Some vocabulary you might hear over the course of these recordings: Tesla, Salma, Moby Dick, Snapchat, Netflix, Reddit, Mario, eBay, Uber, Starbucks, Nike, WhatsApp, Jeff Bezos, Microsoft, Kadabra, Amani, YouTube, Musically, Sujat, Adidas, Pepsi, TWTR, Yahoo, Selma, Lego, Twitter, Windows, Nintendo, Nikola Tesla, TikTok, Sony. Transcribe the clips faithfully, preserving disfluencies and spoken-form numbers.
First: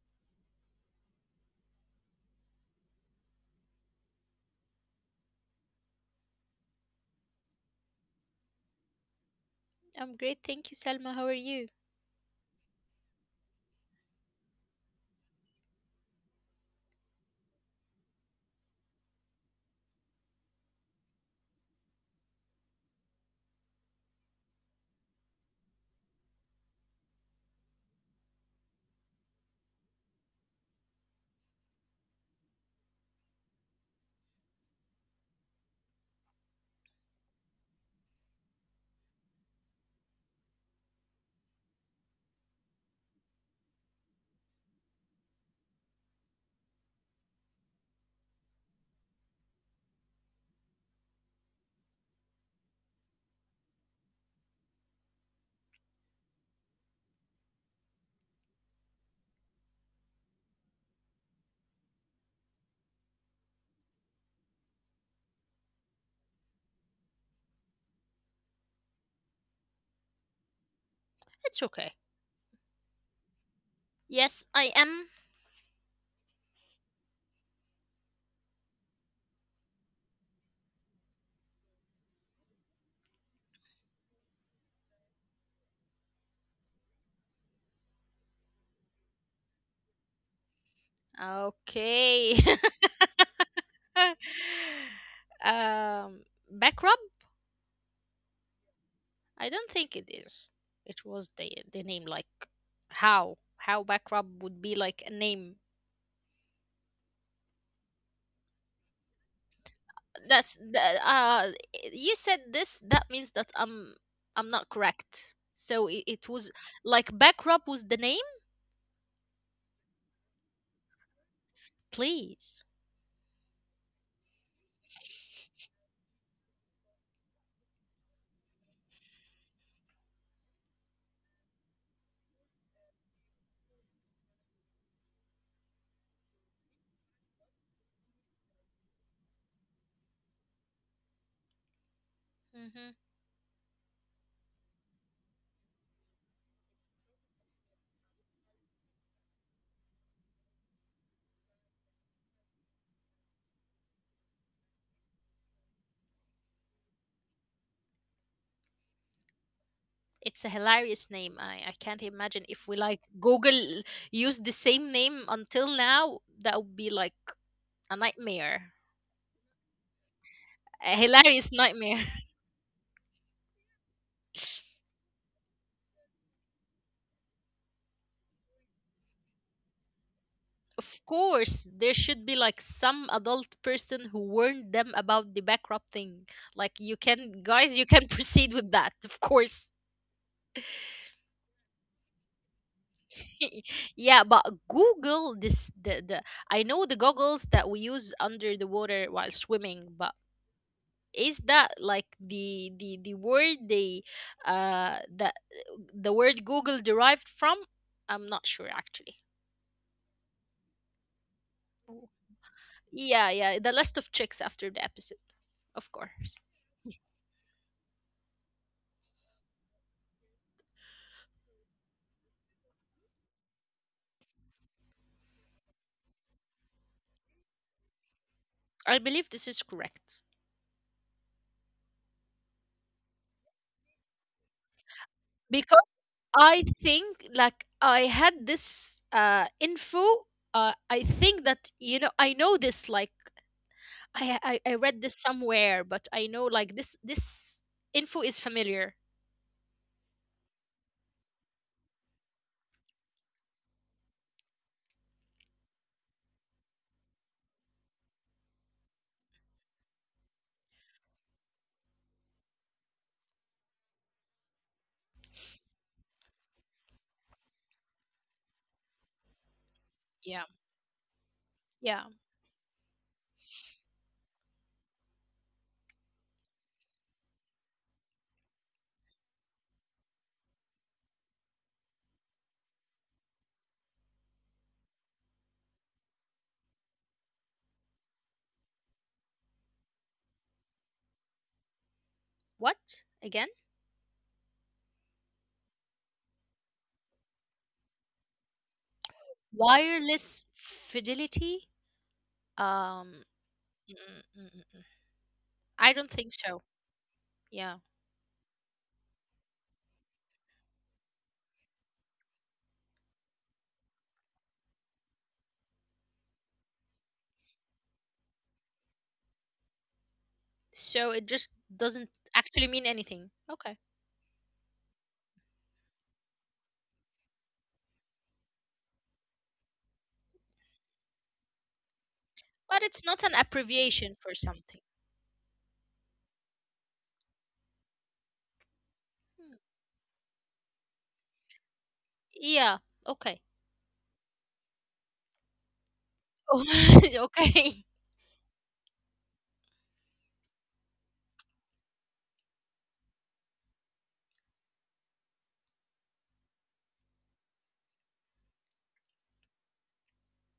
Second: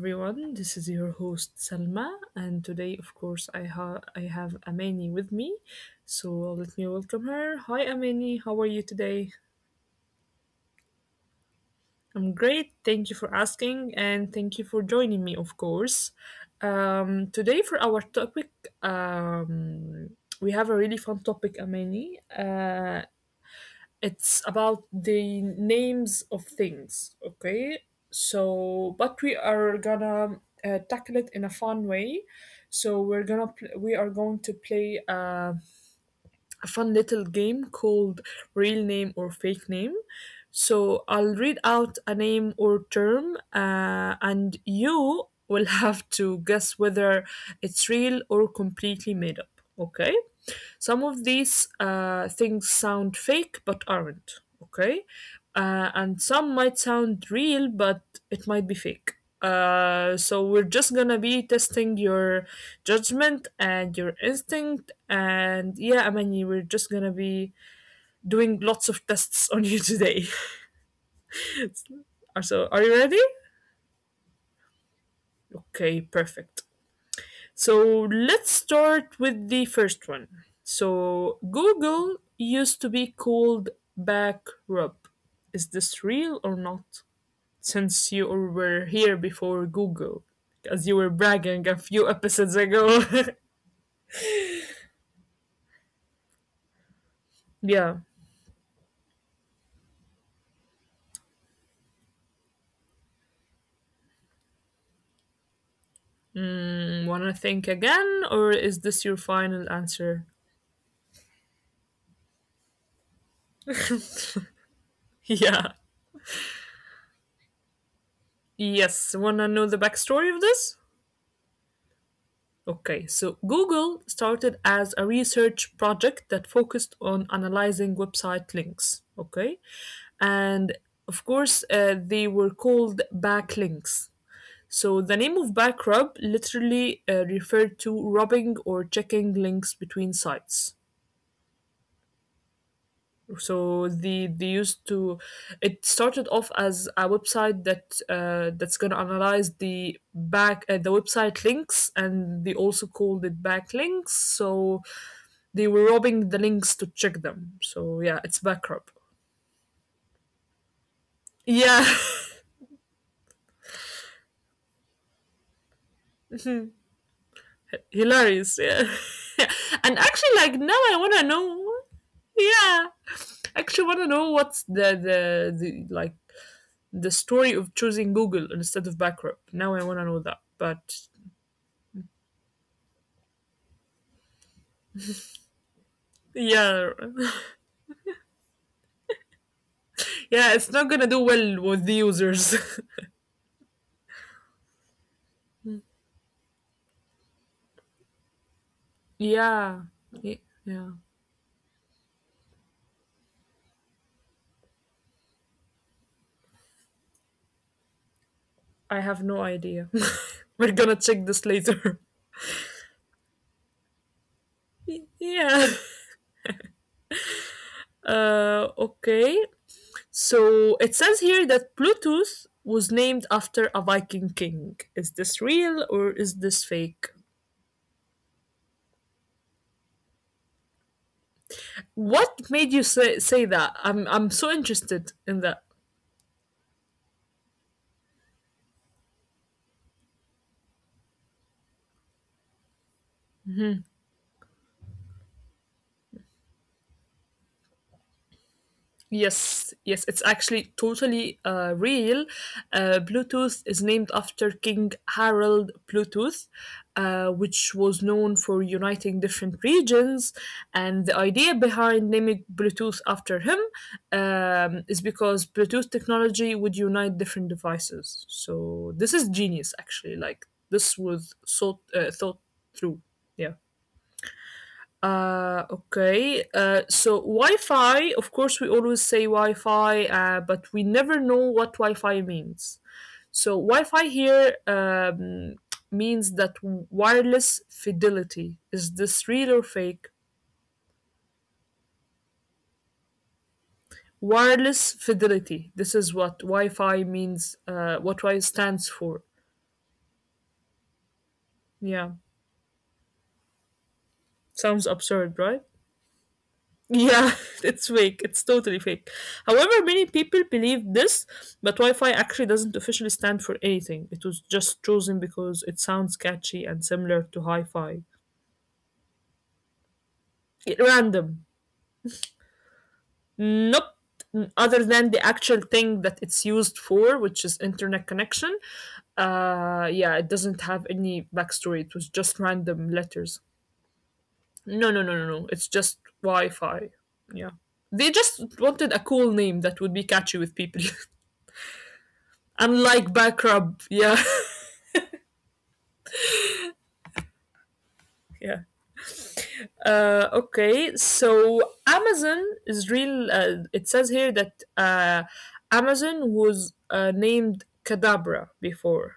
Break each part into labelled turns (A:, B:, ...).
A: everyone. This is your host Salma, and today, of course, I have I have Amani with me. So let me welcome her. Hi, Amani. How are you today?
B: I'm great, thank you, Selma. How are you?
A: I'm great. Thank you for asking, and thank you for joining me, of course. Um, today, for our topic, um, we have a really fun topic, Amani. Uh, it's about the names of things. Okay, so but we are gonna uh, tackle it in a fun way. So we're gonna pl- we are going to play uh, a fun little game called real name or fake name. So I'll read out a name or term, uh, and you will have to guess whether it's real or completely made up. Okay, some of these uh, things sound fake but aren't, okay? Uh, and some might sound real, but it might be fake. Uh, so we're just gonna be testing your judgment and your instinct, and yeah, I mean, we're just gonna be doing lots of tests on you today.
B: It's okay.
A: So, are you ready?
B: Yes, I am.
A: Okay, perfect. So let's start with the first one. So Google used to be called Backrub. Is this real or not? Since you were here before Google, as you were bragging
B: Okay.
A: a few episodes ago.
B: um, back rub?
A: Yeah.
B: I don't think it is. It was the the name, like how how back rub would be like a name.
A: Mm, wanna think again, or is this your final
B: That's the
A: answer?
B: uh. You said this. That means that I'm I'm not correct. So it, it
A: Yeah.
B: was like back rub was the name.
A: Yes. Wanna know the backstory of this?
B: Please.
A: Okay, so Google started as a research project that focused on analyzing website links. Okay, and of course, uh, they were called backlinks. So the name of Backrub literally uh, referred to rubbing or checking links between sites. So the they used to, it started off as a website that uh, that's gonna analyze the back uh, the website links, and they also called it backlinks. So they were robbing the links to check them. So yeah, it's Backrub.
B: It's a hilarious name. I, I can't imagine if we,
A: Yeah,
B: like, Google used the same name until now. That would be like a nightmare.
A: hilarious. Yeah, and
B: A
A: actually, like
B: hilarious
A: now I
B: nightmare.
A: wanna know. Yeah, actually wanna know what's the the, the like the story of choosing Google instead of Backrub? Now I wanna
B: Of
A: know that.
B: course,
A: But
B: there should be like some adult person who warned them about the bankrupt thing. Like, you can, guys,
A: yeah,
B: you can proceed with that, of course.
A: yeah, it's not gonna do well with the users.
B: Yeah, but Google, this, the, the I know the goggles that we use under the water while swimming, but
A: yeah,
B: is that
A: yeah.
B: like the the the word they uh that the word Google derived from? I'm not sure actually.
A: I have no idea. We're gonna check this later.
B: Yeah, yeah, the list of chicks after the episode, of course.
A: yeah. Uh, okay. So it says here that Bluetooth was named after a Viking king. Is this real or is this fake?
B: I believe this is correct
A: What made you say, say that? I'm I'm so
B: because
A: interested in
B: I
A: that.
B: think like I had this uh info. Uh, I think that, you know, I know this, like, I, I I read this somewhere, but I know, like, this this info is familiar.
A: Yes, yes, it's actually totally uh, real. Uh, Bluetooth is named after King Harold Bluetooth, uh, which was known for uniting different regions. And the idea behind naming Bluetooth after him um, is because Bluetooth technology would unite different devices. So this
B: Yeah,
A: is genius, actually. Like
B: yeah.
A: this was thought uh, thought through. Yeah. Uh, okay. Uh, so Wi-Fi, of course, we always say Wi-Fi, uh, but we never know what Wi-Fi means. So Wi-Fi here um, means that wireless fidelity. Is this real or fake?
B: What again?
A: Wireless fidelity. This is what Wi-Fi means. Uh, what Wi stands
B: Wireless
A: for.
B: fidelity? Um,
A: Yeah,
B: mm, mm, mm, mm, mm. I don't
A: sounds
B: think so.
A: absurd, right?
B: Yeah.
A: Yeah, it's fake. It's totally fake. However, many people believe this, but Wi Fi actually doesn't officially stand for anything. It was just chosen because it sounds catchy and similar to Hi Fi.
B: So it just doesn't actually
A: Random.
B: mean anything. Okay.
A: Not other than the actual thing that it's used for, which is internet connection. Uh, yeah, it doesn't have any
B: But it's
A: backstory.
B: not
A: It
B: an
A: was just
B: abbreviation
A: random
B: for
A: letters.
B: something.
A: No, no, no, no, no. It's just Wi Fi. Yeah. They
B: Hmm.
A: just wanted a cool name that would be catchy with people.
B: Yeah. Okay.
A: Unlike Backrub, yeah,
B: Oh, okay.
A: yeah. Uh, okay, so Amazon is real. Uh, it says here that uh, Amazon was uh, named Kadabra before,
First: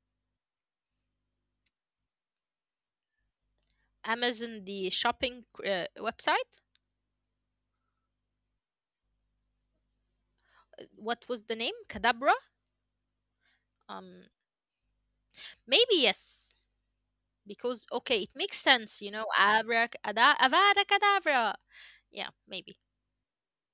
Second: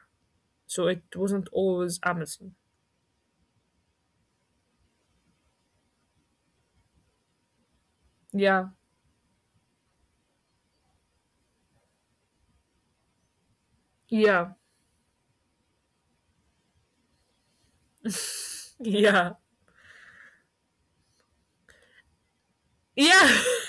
A: so it wasn't always Amazon.
B: Amazon, the shopping uh, website.
A: Yeah,
B: Uh, What was the name? Kadabra? Um,
A: yeah,
B: maybe yes. Because, okay, it makes sense, you know.
A: yeah,
B: Abra, ada, avada, kadabra. Yeah, maybe.
A: yeah.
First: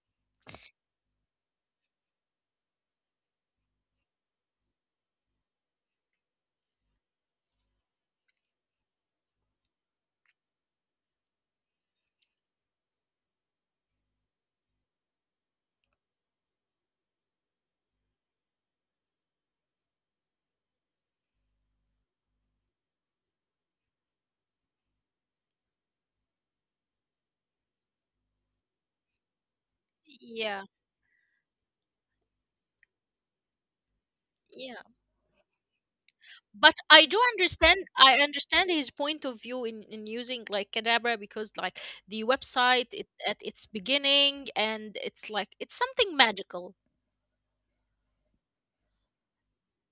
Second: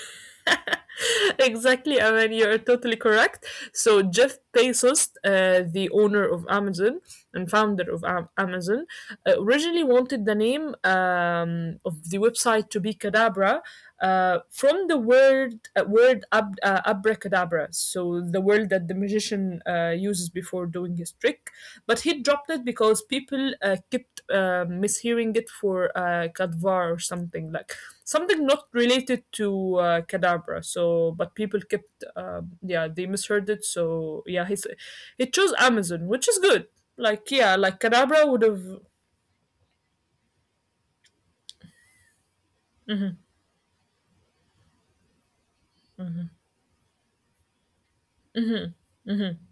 A: Exactly, I mean, you're totally correct. So, Jeff Bezos, uh, the owner of Amazon and founder of Am- Amazon, uh, originally wanted the name um, of the website to be Cadabra, uh, from the word uh, word ab- uh, abracadabra, so the word that the magician uh, uses before doing his trick. But he dropped it because people uh, kept uh, mishearing it for uh, Kadvar or something like something not related to uh,
B: Yeah.
A: Kadabra. So, but people kept um yeah, they misheard it. So yeah, he
B: Yeah.
A: he chose Amazon, which is good.
B: But I do
A: Like yeah,
B: understand,
A: like
B: I
A: Kadabra would have,
B: understand his point of view in, in using like Kadabra, because like the website, it, at its beginning, and it's like it's something magical,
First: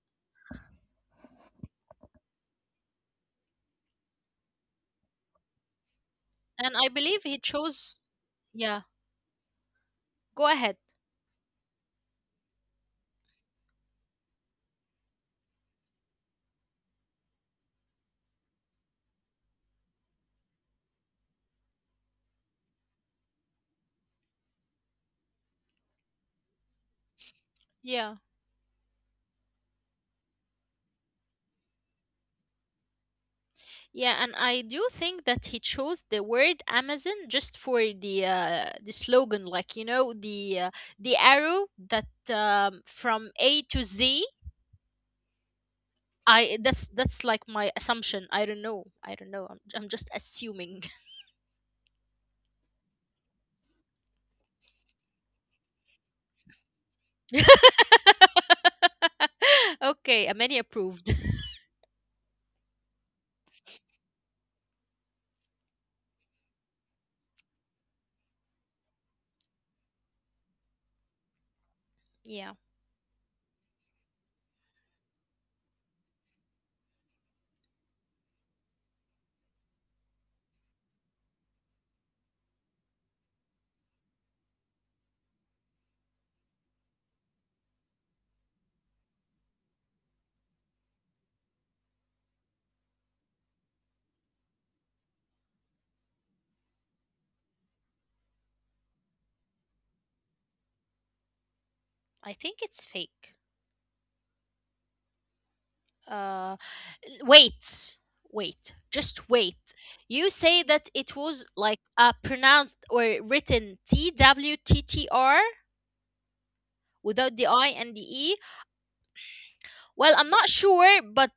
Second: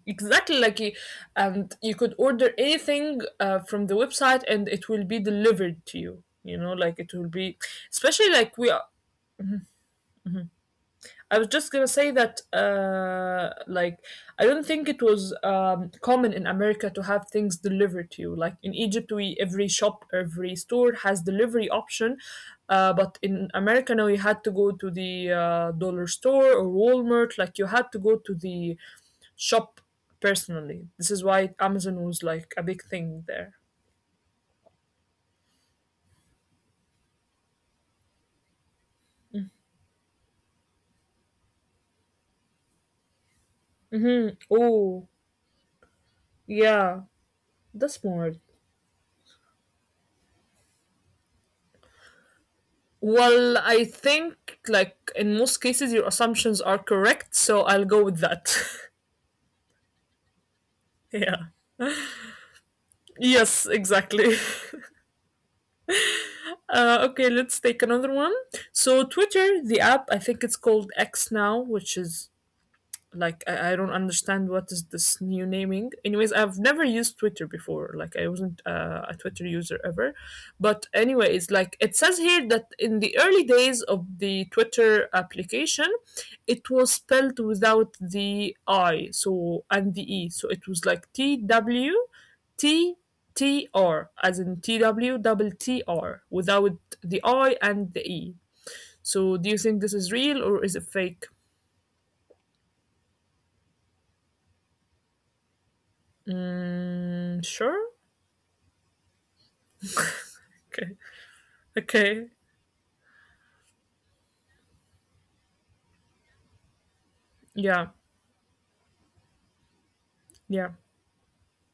A: exactly, like he, and you could order anything uh, from the website and it will be delivered to you, you know,
B: and
A: like
B: I
A: it will
B: believe
A: be,
B: he chose,
A: especially like we are.
B: yeah, go ahead.
A: I was just gonna say that, uh, like, I don't think it was um, common in America to have things delivered to you. Like in Egypt, we every shop, every store has delivery option, uh, but in America now you had to go to the uh, dollar store or Walmart. Like you had to go to
B: Yeah,
A: the shop personally. This is why Amazon was like a big thing there.
B: yeah, and I do think that he chose the word Amazon just for the uh, the slogan, like, you know, the uh, the arrow that um, from A to Z.
A: Oh yeah,
B: I, that's that's like
A: that's
B: my
A: smart.
B: assumption. I don't know, I don't know, I'm, I'm just assuming.
A: Well, I think like in most cases your assumptions are correct, so I'll go with that.
B: Okay, many
A: Yeah.
B: approved.
A: Yes, exactly. Uh, okay, let's take another one. So Twitter, the app, I think it's called X now, which is
B: Yeah,
A: like, I, I don't understand what is this new naming. Anyways, I've never used Twitter before. Like I wasn't uh, a Twitter user ever. But anyways, like it says here that in the early days of the Twitter application, it was spelled without the I so and the E, so it was like T W T T R, as in T W double T R, without the I and the E. So do you think this is real or is it fake?
B: I think it's fake. Uh, l-
A: Mm, sure.
B: wait, wait, just wait. You
A: Okay,
B: say that it was
A: okay,
B: like uh, pronounced or written T W T T R without the
A: yeah,
B: I and the E. Well, I'm
A: yeah.
B: not sure, but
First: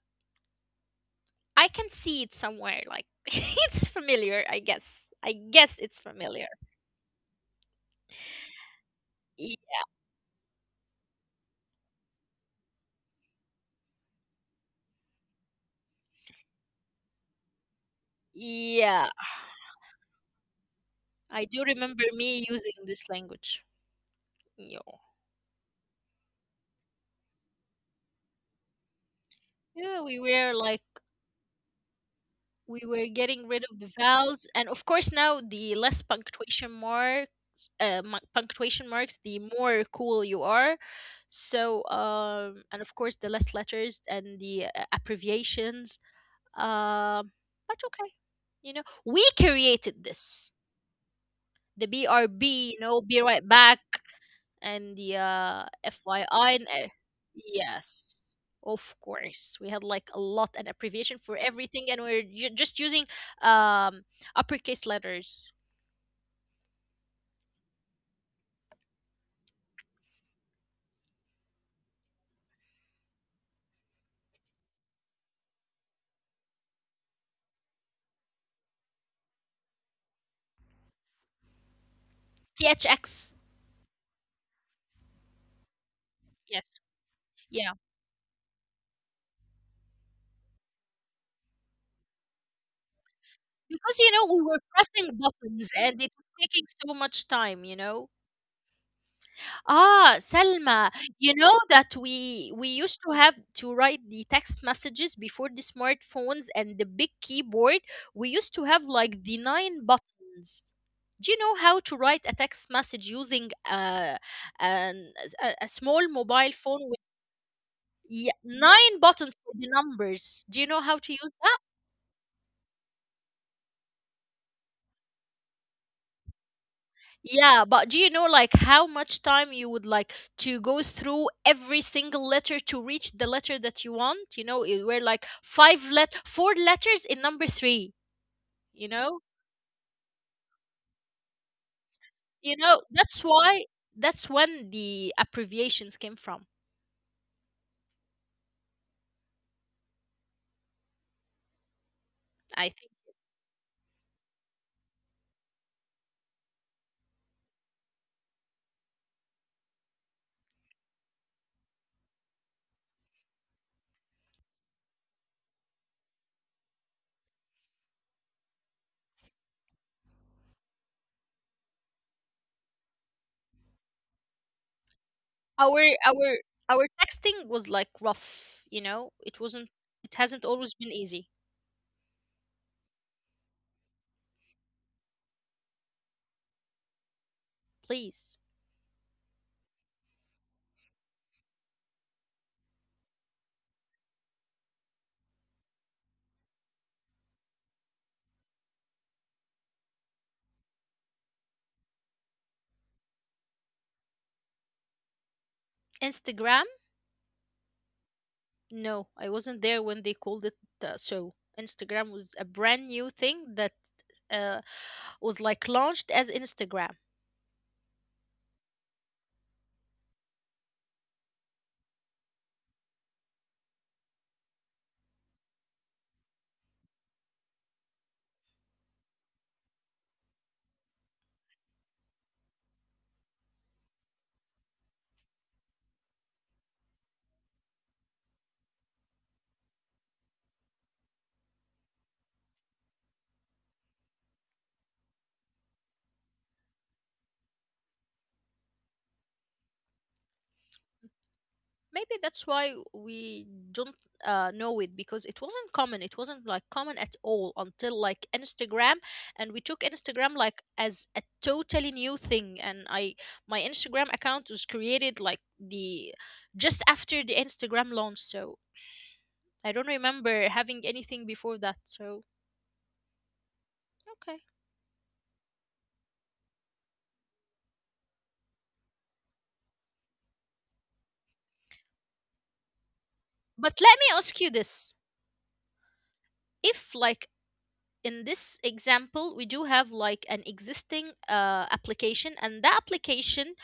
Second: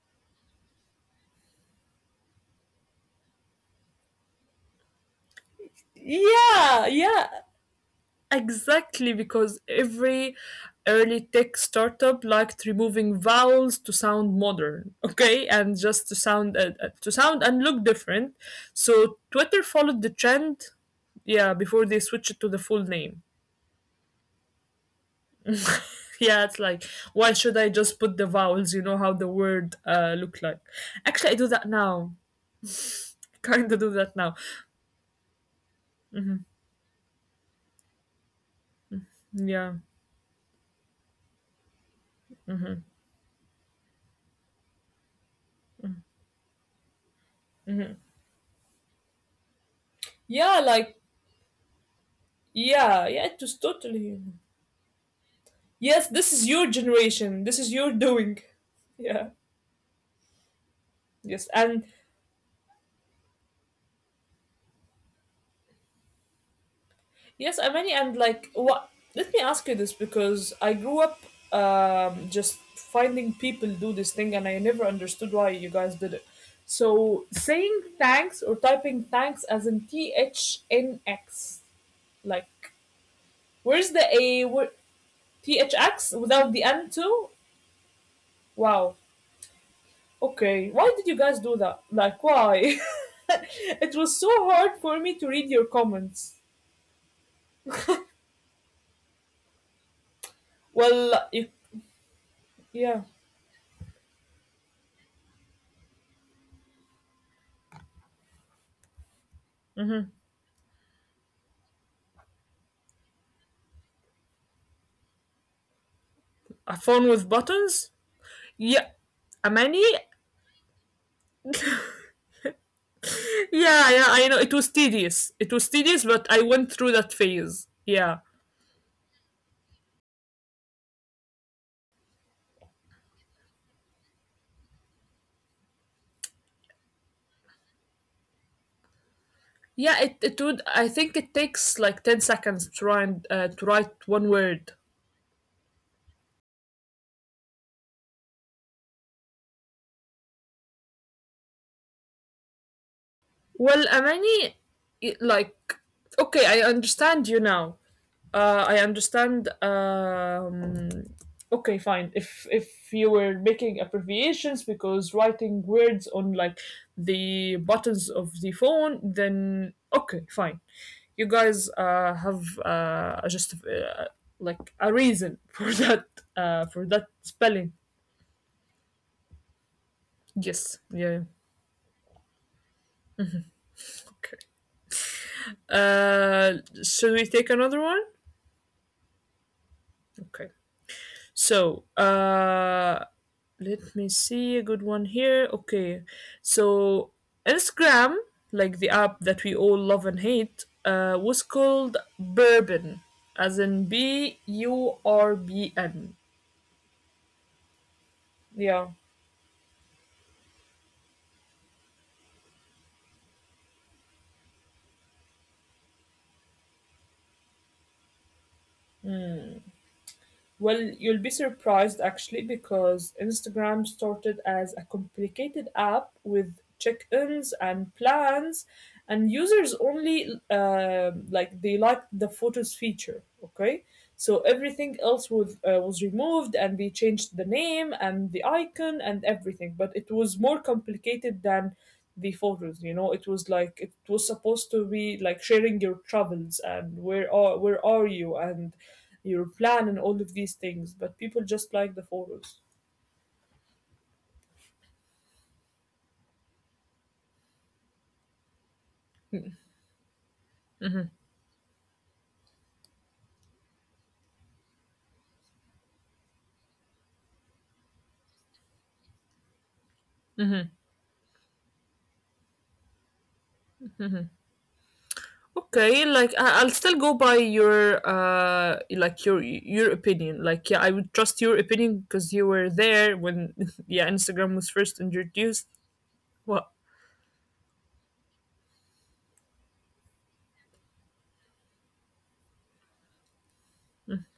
B: I can see it somewhere. Like, it's familiar, I guess. I guess it's familiar.
A: Yeah, yeah. Exactly,
B: Y-
A: because every early tech startup liked removing vowels to sound modern, okay, and just to sound, uh, uh, to sound and look different.
B: yeah,
A: So Twitter followed the trend,
B: I
A: yeah,
B: do
A: before they
B: remember
A: switched it
B: me
A: to the
B: using
A: full
B: this
A: name.
B: language. Yeah,
A: Yeah, it's like why should I just put the vowels? You know how the word
B: yeah,
A: uh
B: we
A: look
B: were
A: like.
B: like,
A: Actually, I do that now.
B: we were getting rid
A: Kind
B: of
A: of
B: the
A: do that now.
B: vowels, and of course now the less punctuation marks, uh, mu- punctuation marks, the
A: Yeah.
B: more cool you are. So um and of course the less letters and the uh, abbreviations, um but okay, you know, we created this,
A: Yeah, like,
B: the B R B, you know,
A: yeah,
B: be
A: yeah, it
B: right
A: was
B: back,
A: totally.
B: and the uh,
A: Yes, this is
B: F Y I. And,
A: your
B: uh,
A: generation. This is your
B: yes,
A: doing.
B: of
A: Yeah.
B: course. We had like a lot, an abbreviation for
A: Yes, and
B: everything, and we're ju- just using um, uppercase letters.
A: yes, Amani, and like, what? Let me ask you this because I grew up um, just finding people do this thing, and I never understood why you guys did it. So saying thanks or typing thanks as in T H N X, like,
B: T H X.
A: where's the A? Where, T H X without the
B: Yes.
A: N too?
B: Yeah.
A: Wow. Okay, why did you guys do that? Like, why? It
B: Because, you
A: was so
B: know, we were
A: hard for me
B: pressing
A: to read your
B: buttons and it was
A: comments.
B: taking so much time, you know? Ah, Selma,
A: Well,
B: you
A: you,
B: know that we we
A: yeah.
B: used to have to write the text messages before the smartphones and the big keyboard. We used to have like the nine buttons. Do you know how to write a text message using uh, an, a, a small mobile
A: A
B: phone
A: phone
B: with,
A: with buttons?
B: yeah,
A: Yeah.
B: nine
A: A
B: buttons
A: many?
B: for the numbers? Do you know how to use that?
A: Yeah, yeah, I know. It was tedious. It was tedious, but I went through that phase. Yeah.
B: Yeah, but do you know like how much time you would like to go through every single letter to reach the letter that you want? You know, it, were like five let four letters in number three. You
A: Yeah,
B: know,
A: it, it would. I think it takes like ten seconds to write, uh,
B: you
A: to
B: know
A: write
B: that's
A: one
B: why,
A: word.
B: that's when the abbreviations came from. I
A: Well,
B: think
A: Amani, i- like, okay, I understand you now. Uh, I understand. Um, okay, fine. If if you were making abbreviations because writing words on like the buttons of the phone, then okay, fine. You guys uh, have uh, a just uh, like a reason for that
B: our
A: uh, for that
B: our our
A: spelling.
B: texting was like rough. You know, it wasn't.
A: Yes.
B: It
A: Yeah.
B: hasn't
A: Yeah.
B: always been easy.
A: Okay. Uh, should we take another one?
B: Please,
A: Okay. So, uh, Let me see a good one here. Okay, so Instagram, like the app that we all love and hate, uh, was called Bourbon, as in B U R B N.
B: Instagram.
A: Yeah.
B: No, I wasn't there when they called it uh, so. Instagram was a brand new thing that uh, was like launched as Instagram.
A: Well, you'll be surprised actually because Instagram started as a complicated app with check ins and plans, and users only uh, like they liked the photos feature. Okay, so everything else was, uh, was removed and they changed the name and the icon and everything, but it was more complicated than the photos. You know, it was like it was supposed to be like sharing your travels and where are where are you and your plan and all of these things, but people just like the photos.
B: Maybe that's why we don't uh, know it, because it wasn't common. It wasn't like common at all until like Instagram, and we took Instagram like as a totally new thing. And I, my Instagram account was created like the just after the Instagram launch. So I don't remember having anything before that. So okay.
A: Okay, like I- will still go by your uh like your your opinion. Like yeah, I would trust your opinion because you were there when yeah,
B: But let
A: Instagram
B: me
A: was
B: ask
A: first
B: you this:
A: introduced. What?
B: if like in this example we do have like an existing uh, application, and that application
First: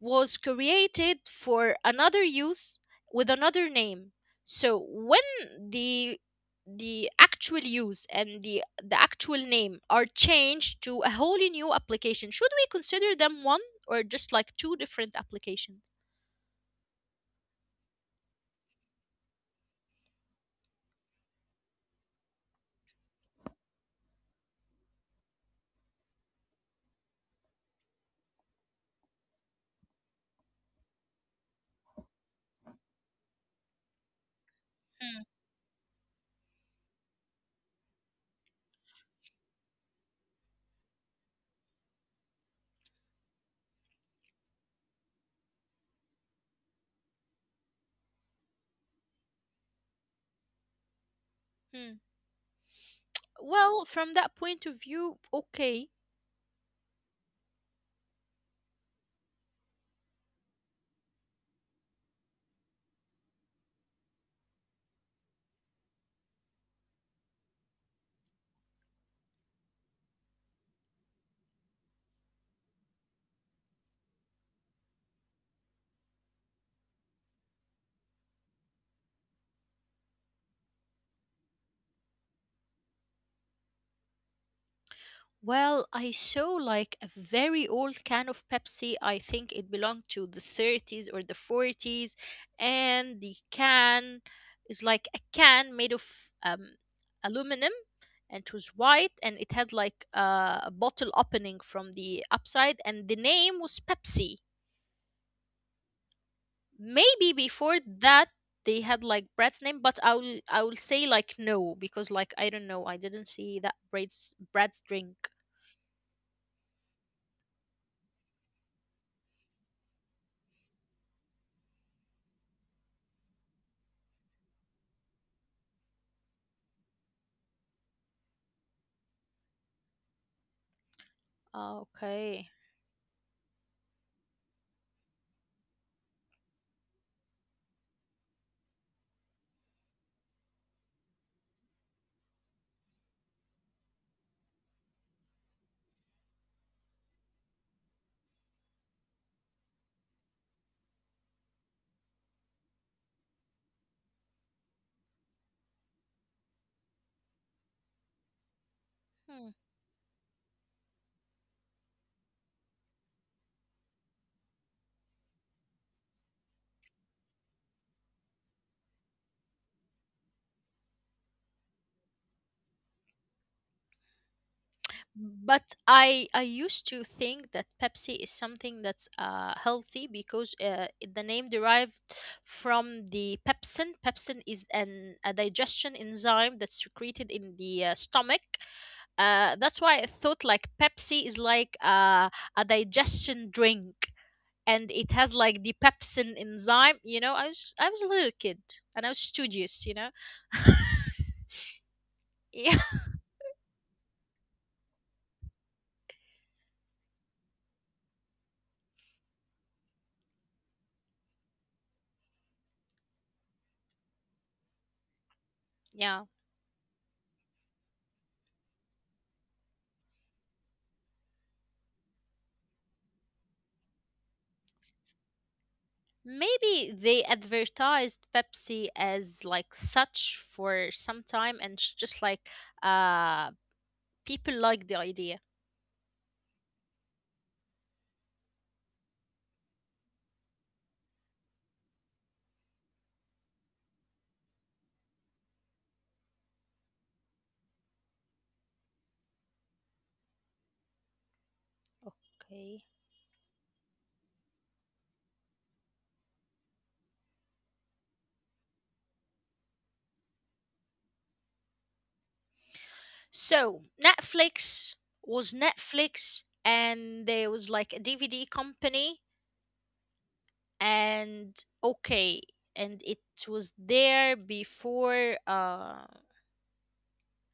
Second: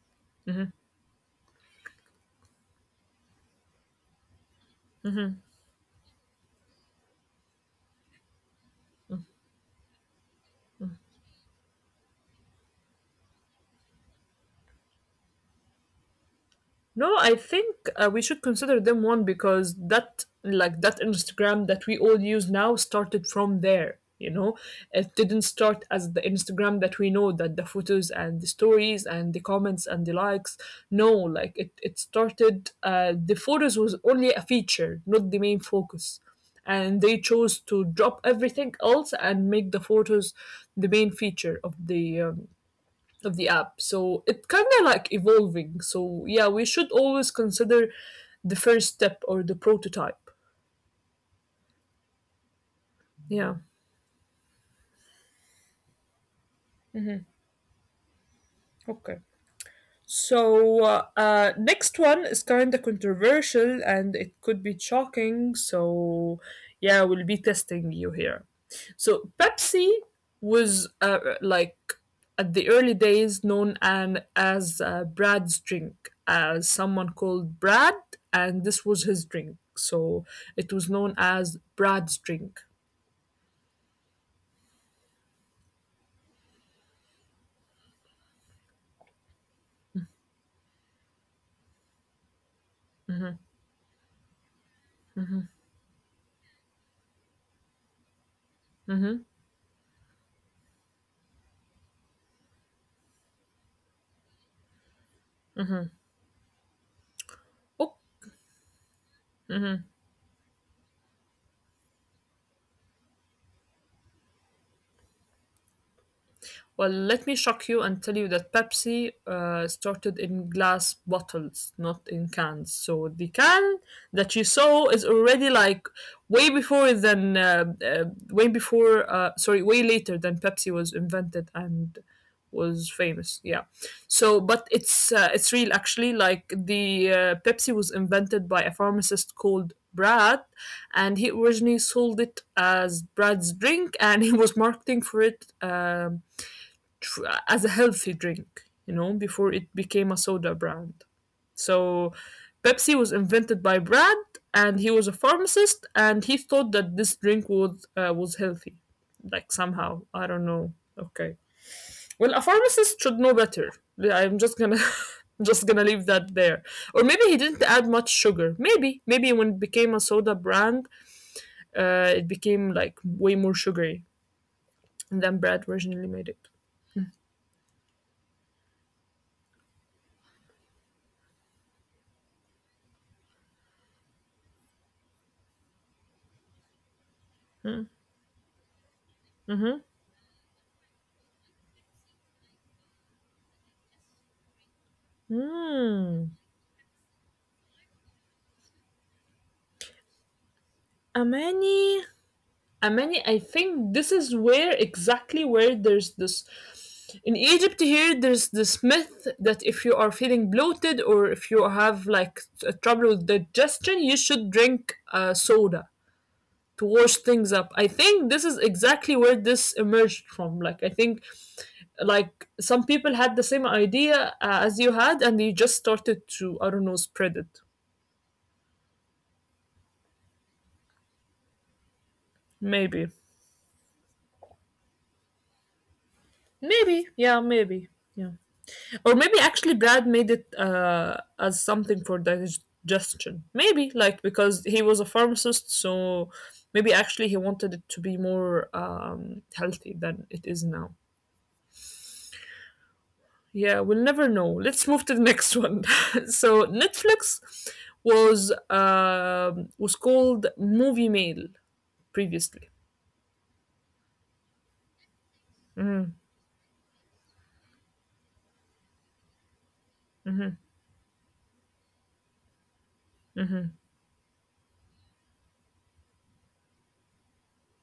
B: was created for another use with another name, so when the the actual use and the the actual name are changed to a wholly new application, should we consider them one, or just like two different applications?
A: No, I think uh, we should consider them one because that like that Instagram that we all use now started from there. You know, it didn't start as the Instagram that we know, that the photos and the stories and the comments and the likes. No, like it, it started. Uh, the photos was only a feature, not the
B: Mm.
A: main focus. And they chose to drop everything else and make the photos the main feature of the um, of the app. So it kind of like evolving. So yeah, we should always consider the first step or the prototype.
B: Hmm.
A: Yeah.
B: Well, from that point of view, okay.
A: Okay. So, uh, uh, next one is kind of controversial and it could be shocking. So, yeah, we'll be testing you here. So, Pepsi was uh, like at the early days known an, as uh, Brad's drink, as someone called Brad, and this was his drink. So, it was known as Brad's drink.
B: Well, I saw like a very old can of Pepsi. I think it belonged to the thirties or the forties. And the can is like a can made of um, aluminum, and it was white,
A: Mhm.
B: and it had like a, a bottle opening from the upside, and the name was Pepsi. Maybe before that they had like Brad's name, but I will I will say like no, because like I don't know, I didn't see that Brad's Brad's drink.
A: Well, let me shock you and tell you that Pepsi uh, started in glass bottles, not in cans. So the can that you saw is already like way before than uh, uh, way before uh, sorry way later than Pepsi was invented and
B: Ah, okay.
A: was famous. Yeah. So, but it's uh, it's real actually. Like the uh, Pepsi was invented by a pharmacist called Brad, and he originally sold it as Brad's drink, and he was marketing for it. Um, tr- as a healthy drink, you know, before it became a soda brand. So Pepsi was invented by Brad, and he was a pharmacist, and he thought that this drink was uh, was healthy, like
B: Hmm.
A: somehow. I don't know. Okay. Well, a pharmacist should know better. Yeah, I'm just gonna. Just gonna leave that there, or maybe he didn't add much sugar. Maybe maybe when it became a soda brand uh, it became like way more sugary than Brad
B: But
A: originally made it.
B: I I used to think that Pepsi is something that's uh, healthy, because uh, it- the name derived from the pepsin. Pepsin is an a digestion enzyme that's secreted in
A: Hmm,
B: the uh, stomach.
A: mm-hmm.
B: Uh, that's why I thought like Pepsi is like uh, a digestion drink and it has like the
A: Mm.
B: pepsin enzyme. You know, I was I was a little kid and I was studious. You know,
A: Amani,
B: yeah,
A: Amani, I think this is where exactly where there's this in Egypt here there's this myth that if you are feeling bloated or if you have like t- trouble with digestion, you should drink uh, soda
B: yeah.
A: to wash things up. I think this is exactly where this emerged from. Like I think like some people had the same idea uh, as you had, and you just started to, I don't know,
B: Maybe
A: spread
B: they
A: it.
B: advertised Pepsi as like such for some time, and it's just like
A: Maybe.
B: uh people like the idea.
A: Maybe. Yeah, maybe. Yeah. Or maybe actually Brad made it uh, as something for digestion. Maybe, like, because he was a pharmacist, so maybe actually he wanted it to be more um, healthy than it is now.
B: Okay.
A: Yeah, we'll never know. Let's move to the next one. So, Netflix was um was called Movie Mail previously.
B: So Netflix was
A: Mm-hmm,
B: Netflix and there was like a D V D company,
A: mm-hmm,
B: and okay, and it
A: mm-hmm,
B: was there before uh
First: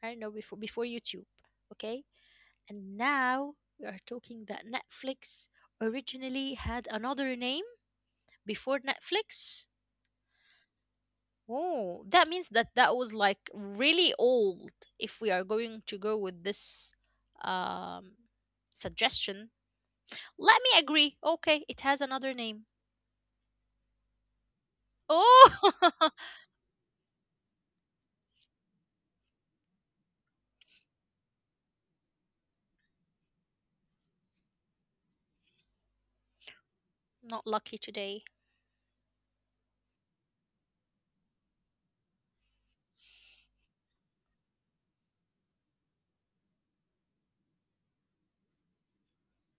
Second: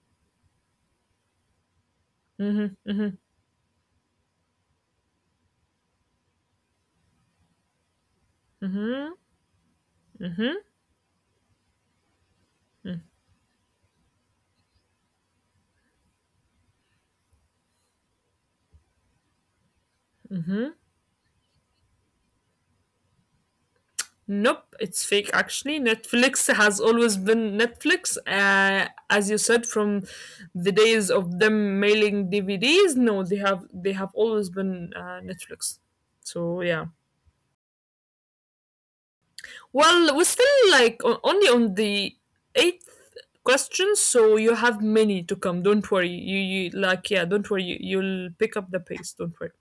B: I don't know, before, before YouTube. Okay?
A: mm-hmm,
B: And
A: mm-hmm,
B: now we are talking that Netflix originally had another name before
A: mm-hmm,
B: Netflix?
A: mm-hmm.
B: Oh, that means that that was like really old, if we are going to go with this um suggestion. Let me agree. Okay, it has another name.
A: Nope, it's fake
B: Oh,
A: actually. Netflix has always been Netflix. Uh, as you said, from the days of them mailing D V Ds, no, they have they have always been uh, Netflix. So yeah.
B: not lucky today.
A: Well, we're still like on, only on the eighth question, so you have many to come. Don't worry. You you like yeah. Don't worry. You, you'll pick up the pace. Don't worry.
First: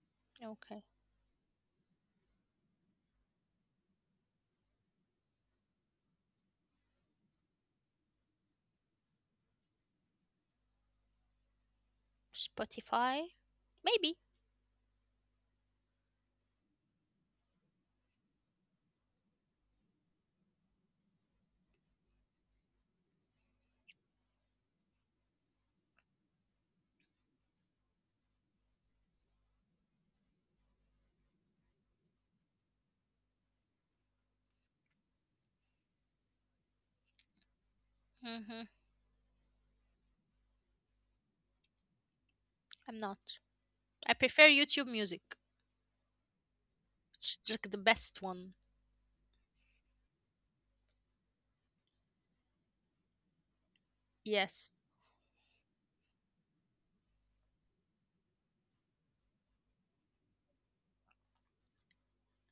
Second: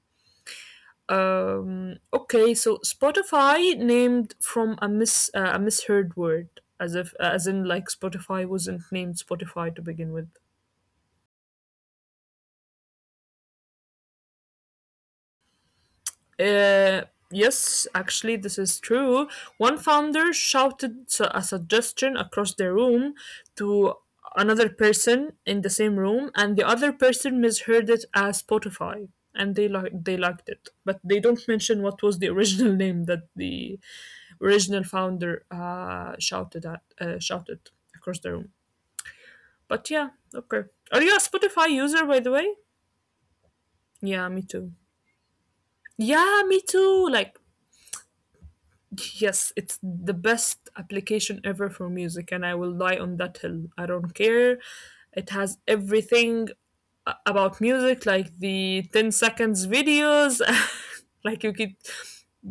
B: Okay.
A: Um, okay, so Spotify named from a mis uh, a misheard word, as if uh, as in like Spotify wasn't named Spotify to begin with.
B: Spotify? Maybe.
A: Uh, yes, actually, this is true. One founder shouted su- a suggestion across the room to another person in the same room, and the other person misheard it as Spotify, and they like they liked it, but they don't mention what was the original name that the original founder uh, shouted at uh, shouted across the room.
B: Hmm.
A: But yeah, okay. Are you a Spotify user, by the way?
B: I'm not. I
A: Yeah, me
B: prefer
A: too.
B: YouTube music.
A: Yeah, me too.
B: It's
A: Like,
B: like the best one.
A: yes, it's the best application ever for music, and I will die on that hill. I don't care.
B: Yes.
A: It has everything a- about music, like the ten seconds videos, like you could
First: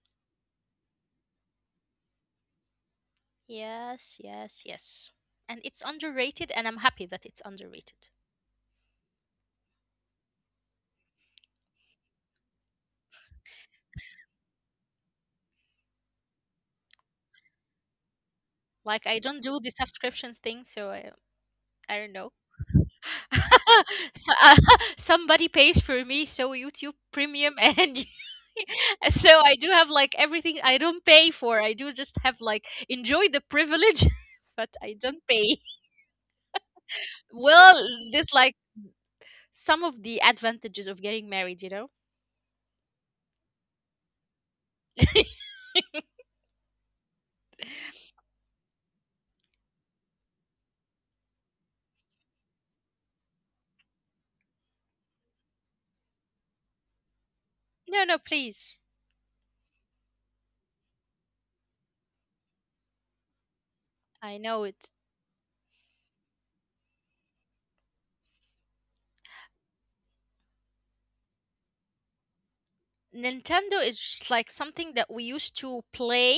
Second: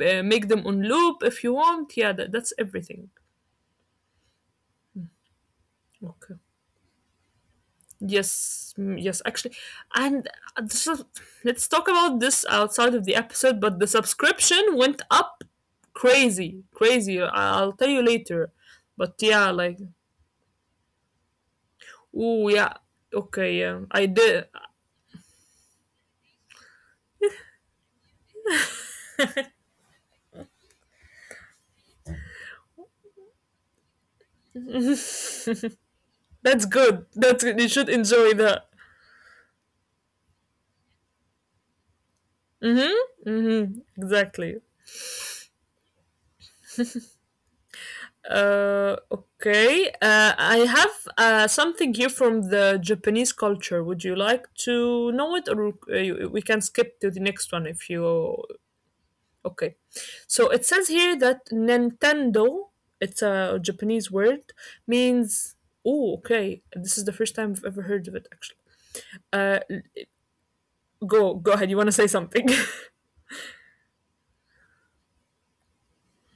A: uh, make them on loop if you want. Yeah, that, that's everything.
B: Yes, yes, yes. And it's
A: Okay.
B: underrated, and I'm happy that it's underrated.
A: Yes, mm, yes, actually, and uh, the let's talk about this outside of the episode. But the subscription went up crazy, crazy. I- I'll tell you later.
B: Like,
A: But
B: I don't
A: yeah,
B: do the
A: like,
B: subscription thing, so I, I don't know.
A: ooh, yeah, okay, yeah, I
B: So,
A: did.
B: uh, somebody pays for me, so YouTube Premium, and so I do have like everything, I don't pay for. I do just have like enjoy the privilege, but I don't pay.
A: That's good. That's good. You
B: Well,
A: should
B: this
A: enjoy
B: like
A: that.
B: some of the advantages of getting married, you know.
A: Mm-hmm. Mm-hmm. Exactly. Uh, okay. Uh, I have uh, something here from the Japanese culture. Would you like to know it, or uh, you- we can skip to the next one if
B: No,
A: you.
B: no, please.
A: Okay. So it says here that Nintendo, it's a Japanese
B: I
A: word,
B: know it.
A: means. Oh, okay. This is the first time I've ever heard of it actually. Uh go Go ahead, you wanna say something.
B: Nintendo is just like something that we used to play.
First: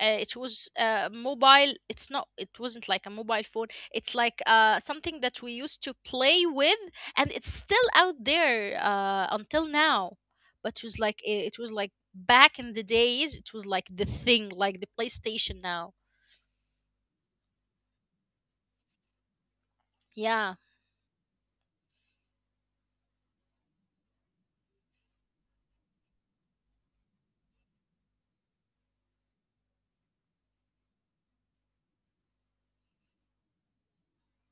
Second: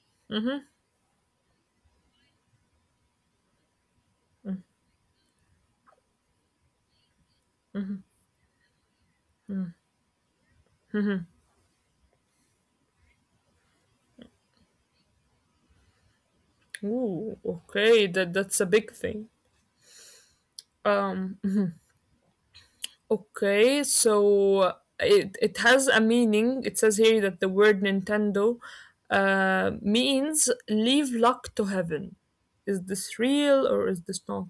B: Uh, it was uh, mobile. It's not. It wasn't like a mobile phone. It's like uh, something that we used to play with, and it's still out there uh, until now. But it was like, it it was like back in the days. It was like the thing, like the PlayStation now.
A: Ooh, okay, that that's a big thing.
B: Yeah.
A: Um okay, so it it has a meaning. It says here that the word Nintendo uh means leave luck to heaven. Is this real or is this not?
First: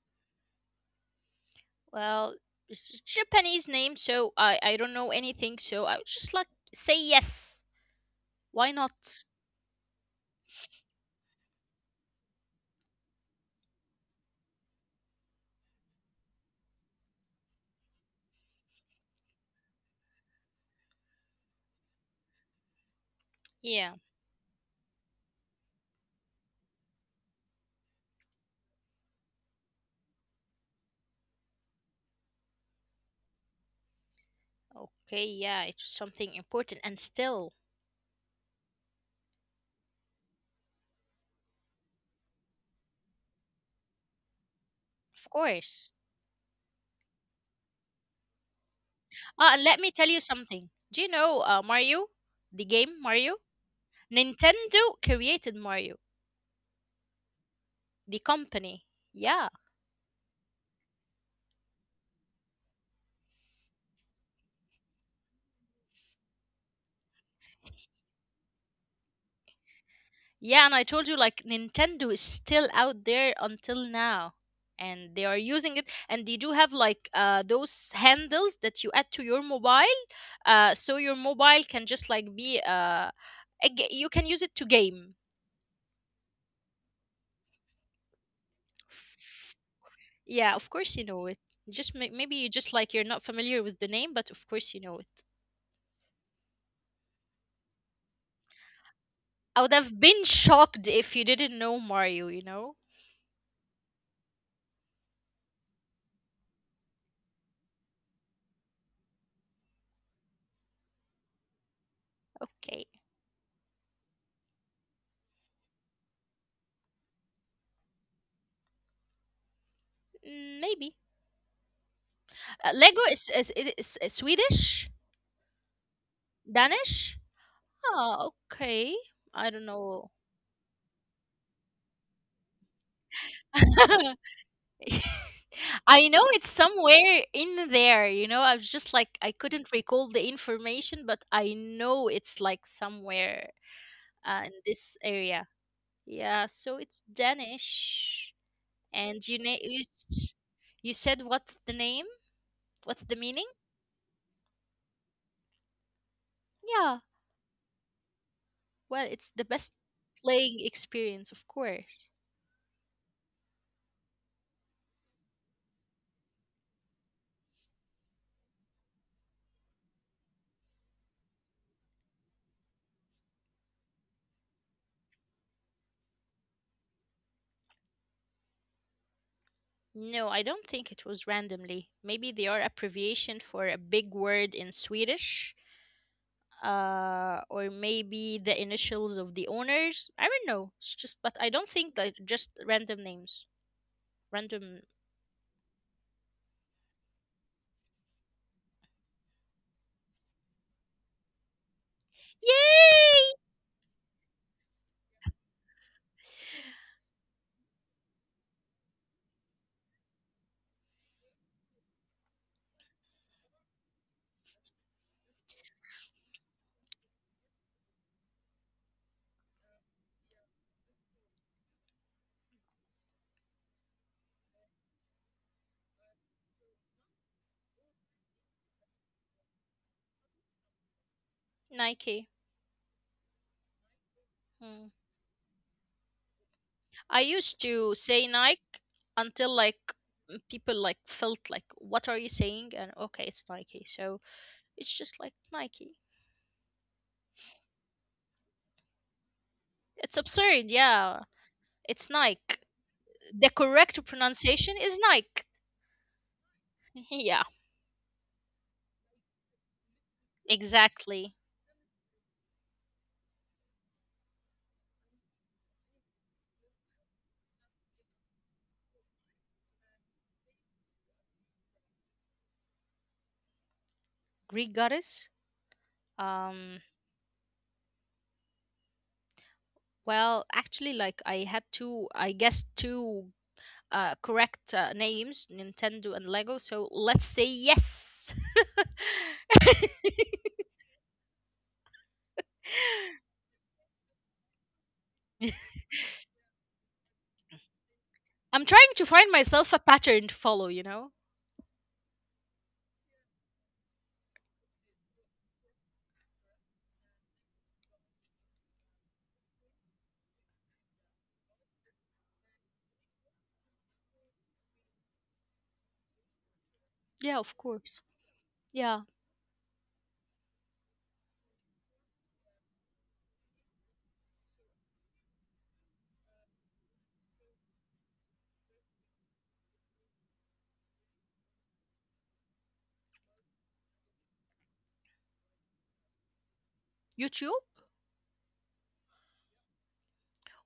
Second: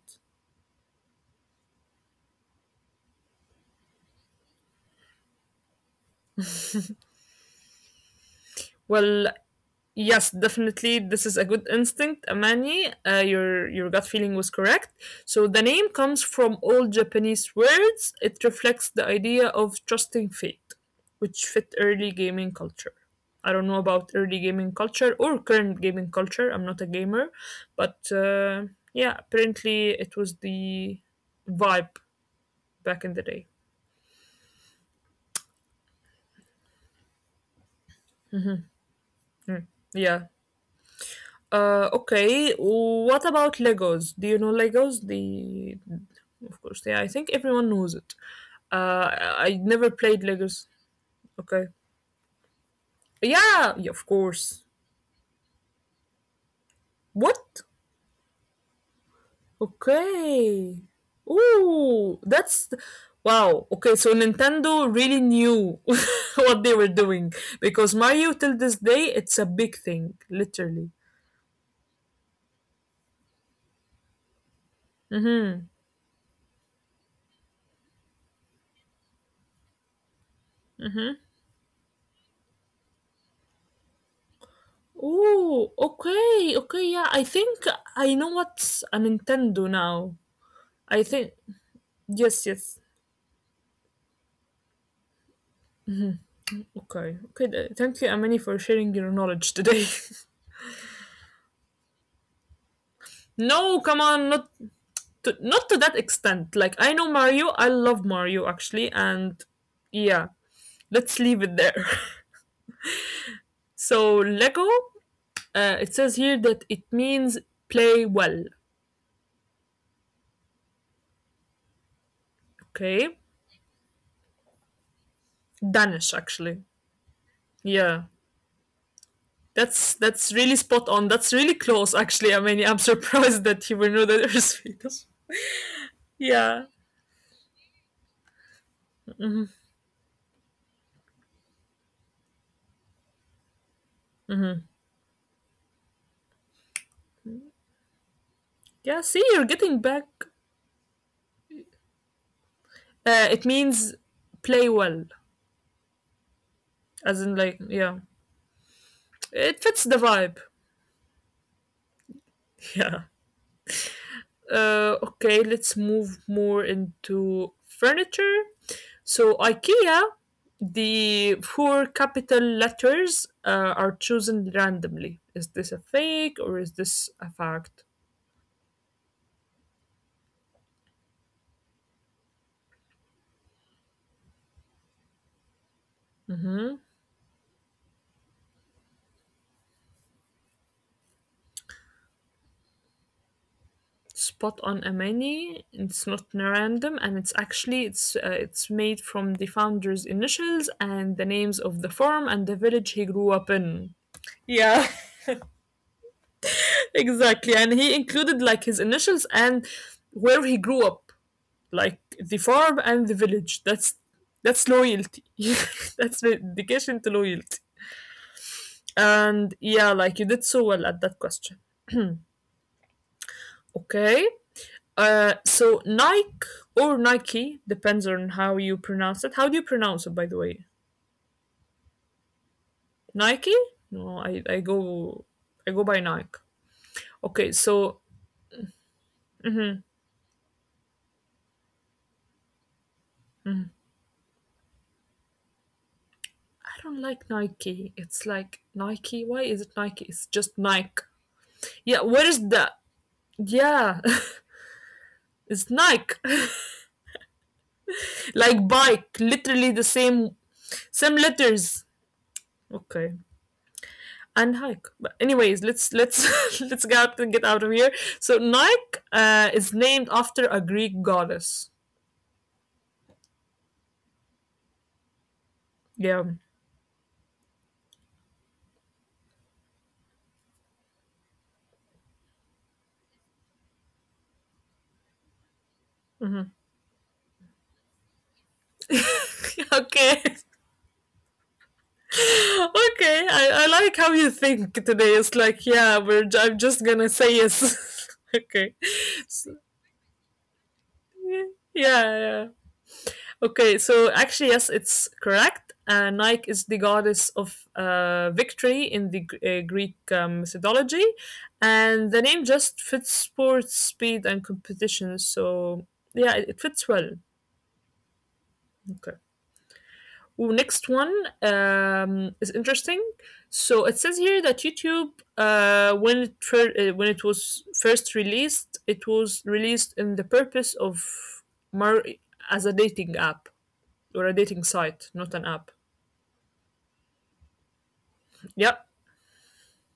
B: Well, it's a Japanese name, so I I don't know anything. So I would just like say yes. Why not?
A: Well, yes, definitely. This is a good instinct, Amani. Uh, your your gut feeling was correct. So the name comes from old Japanese words. It reflects the idea of trusting fate, which fit early gaming culture. I don't know
B: Yeah.
A: about early gaming culture or current gaming culture. I'm not a gamer, but uh, yeah, apparently it was the vibe back in the day.
B: Okay, yeah, it's something important and still,
A: Yeah. Uh, okay. What about Legos? Do you know Legos?
B: of
A: The,
B: course.
A: of course, yeah. I think everyone knows it. Uh,
B: Ah,
A: I
B: and let me
A: never
B: tell you
A: played Legos.
B: something. Do you know uh,
A: Okay.
B: Mario? The game Mario?
A: Yeah, yeah, of course.
B: Nintendo created Mario,
A: What?
B: the company. Yeah.
A: Okay. Ooh, that's wow. Okay, so Nintendo really knew what they were doing because Mario till this day it's a big thing,
B: Yeah, and I
A: literally.
B: told you like Nintendo is still out there until now. And they are
A: Mm-hmm.
B: using it, and they do have like uh those handles that you add to your mobile, uh so
A: Mm-hmm.
B: your mobile can just like be uh a, ga- you can use it to game.
A: Oh, okay, okay, yeah. I think I know what's a Nintendo now.
B: Yeah, of course
A: I
B: you know
A: think
B: it. You just may- maybe
A: yes,
B: you just
A: yes.
B: like, you're not familiar with the name, but of course you know it.
A: Okay, okay. th- Thank you, Amani, for sharing your knowledge
B: I would
A: today.
B: have been shocked if you didn't know Mario, you know?
A: No, come on, not to, not to that extent. Like I know Mario. I love Mario actually, and yeah, let's leave it there.
B: Okay.
A: So Lego. Uh, it says here that it means play well.
B: Mm, maybe. Uh, Lego
A: Okay,
B: is, is, it is uh, Swedish?
A: Danish actually.
B: Danish?
A: Yeah.
B: Oh, okay. I don't
A: That's
B: know.
A: that's really spot on. That's really close, actually. I mean, yeah, I'm surprised that he will know that there's fetus.
B: I know it's
A: Yeah,
B: somewhere in there, you know. I was just like I couldn't recall the information, but I know it's like somewhere uh, in this area. Yeah, so it's Danish.
A: yeah.
B: And
A: See,
B: you
A: you're
B: na- you,
A: getting back.
B: s- you said, what's the name? What's the
A: Uh,
B: meaning?
A: it means play well,
B: Yeah.
A: as in like yeah,
B: Well, it's the best
A: it fits the vibe.
B: playing experience, of course.
A: Yeah. Uh, okay, let's move more into furniture. So IKEA, the four capital letters uh, are chosen randomly. Is this a fake or is this a fact?
B: No, I don't think it was randomly. Maybe they are abbreviation for a big word in Swedish, uh, or maybe the initials of the owners. I don't know. It's just, but I don't think that just random names. Random.
A: Spot on, Amani. It's not random, and it's actually it's uh, it's made from the founder's initials and the names of the farm and the village
B: Yay!
A: he grew up in. Yeah, exactly. And he included like his initials and where he grew up, like the farm and the village. That's that's loyalty. That's dedication to loyalty. And yeah, like you did so well at that question. Okay. Uh, so Nike or Nike depends on how you pronounce it. How do you pronounce it, by the way?
B: Nike.
A: Nike? No, I,
B: Hmm.
A: I go I go by Nike.
B: I used
A: Okay,
B: to say
A: so
B: Nike until like m- people like felt like what are you saying, and okay, it's Nike, so it's just like Nike.
A: I don't like Nike. It's like Nike. Why is it
B: It's
A: Nike? It's
B: absurd,
A: just
B: yeah.
A: Nike.
B: It's
A: Yeah,
B: Nike.
A: where is that?
B: The correct
A: Yeah,
B: pronunciation is Nike.
A: it's Nike.
B: Yeah,
A: Like bike, literally the same
B: exactly.
A: same letters. Okay, and hike. But anyways, let's let's let's get out, get out of here. So Nike uh, is named after a Greek goddess.
B: Greek goddess.
A: Yeah.
B: Um well, actually like I had two I guess two uh correct uh, names, Nintendo and Lego, so
A: Mhm.
B: let's say yes.
A: Okay. Okay. I, I like how you think today. It's like yeah, we're I I'm just gonna say yes.
B: I'm trying to
A: Okay.
B: find myself a
A: So,
B: pattern to follow, you know?
A: yeah. Yeah. Okay, so actually, yes, it's correct. Uh, Nike is the goddess of uh, victory in the Gr- uh, Greek um, mythology, and the name just fits sports, speed, and competition. So yeah, it, it
B: Yeah,
A: fits
B: of
A: well.
B: course. Yeah.
A: Okay. Ooh, next one um, is interesting. So it says here that YouTube, uh, when it fir- uh, when it was first released, it was released in the purpose of mar- as a dating app or a dating site, not an app.
B: YouTube?
A: Yep,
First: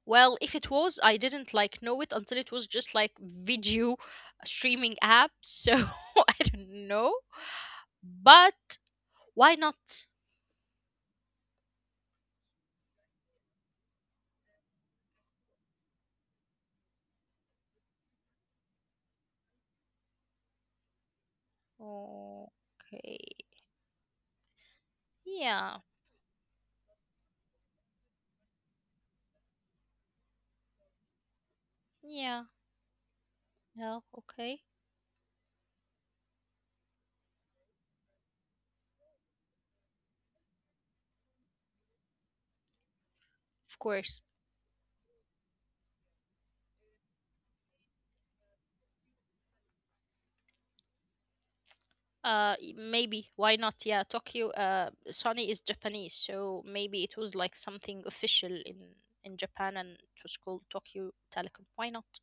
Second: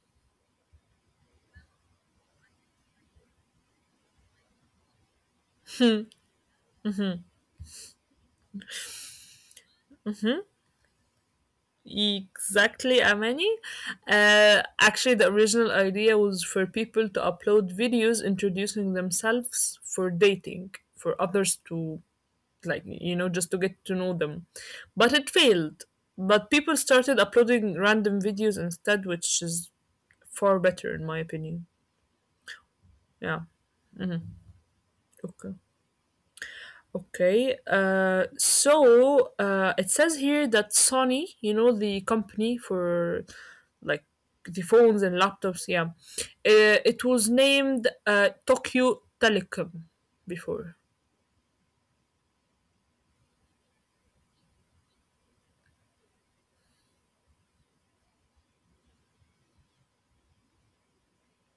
B: Well, if it was, I didn't like know it until it was just like video streaming app. So I don't know. But why not?
A: exactly, Amani. Uh, actually, the original idea was for people to upload videos introducing themselves for dating, for others to, like,
B: Okay.
A: you know, just to get to know them. But it
B: Yeah.
A: failed. But people started uploading random videos instead, which is far better, in my opinion.
B: Yeah.
A: Yeah,
B: Well, okay.
A: okay. Okay. Uh, so uh, it says here that Sony, you know, the company for
B: Of
A: like
B: course.
A: the phones and laptops, yeah, uh, it was named uh, Tokyo Telecom before.
B: Uh, y- maybe why not? Yeah, Tokyo. Uh, Sony is Japanese, so maybe it was like something official in in Japan, and it was called Tokyo Telecom. Why not?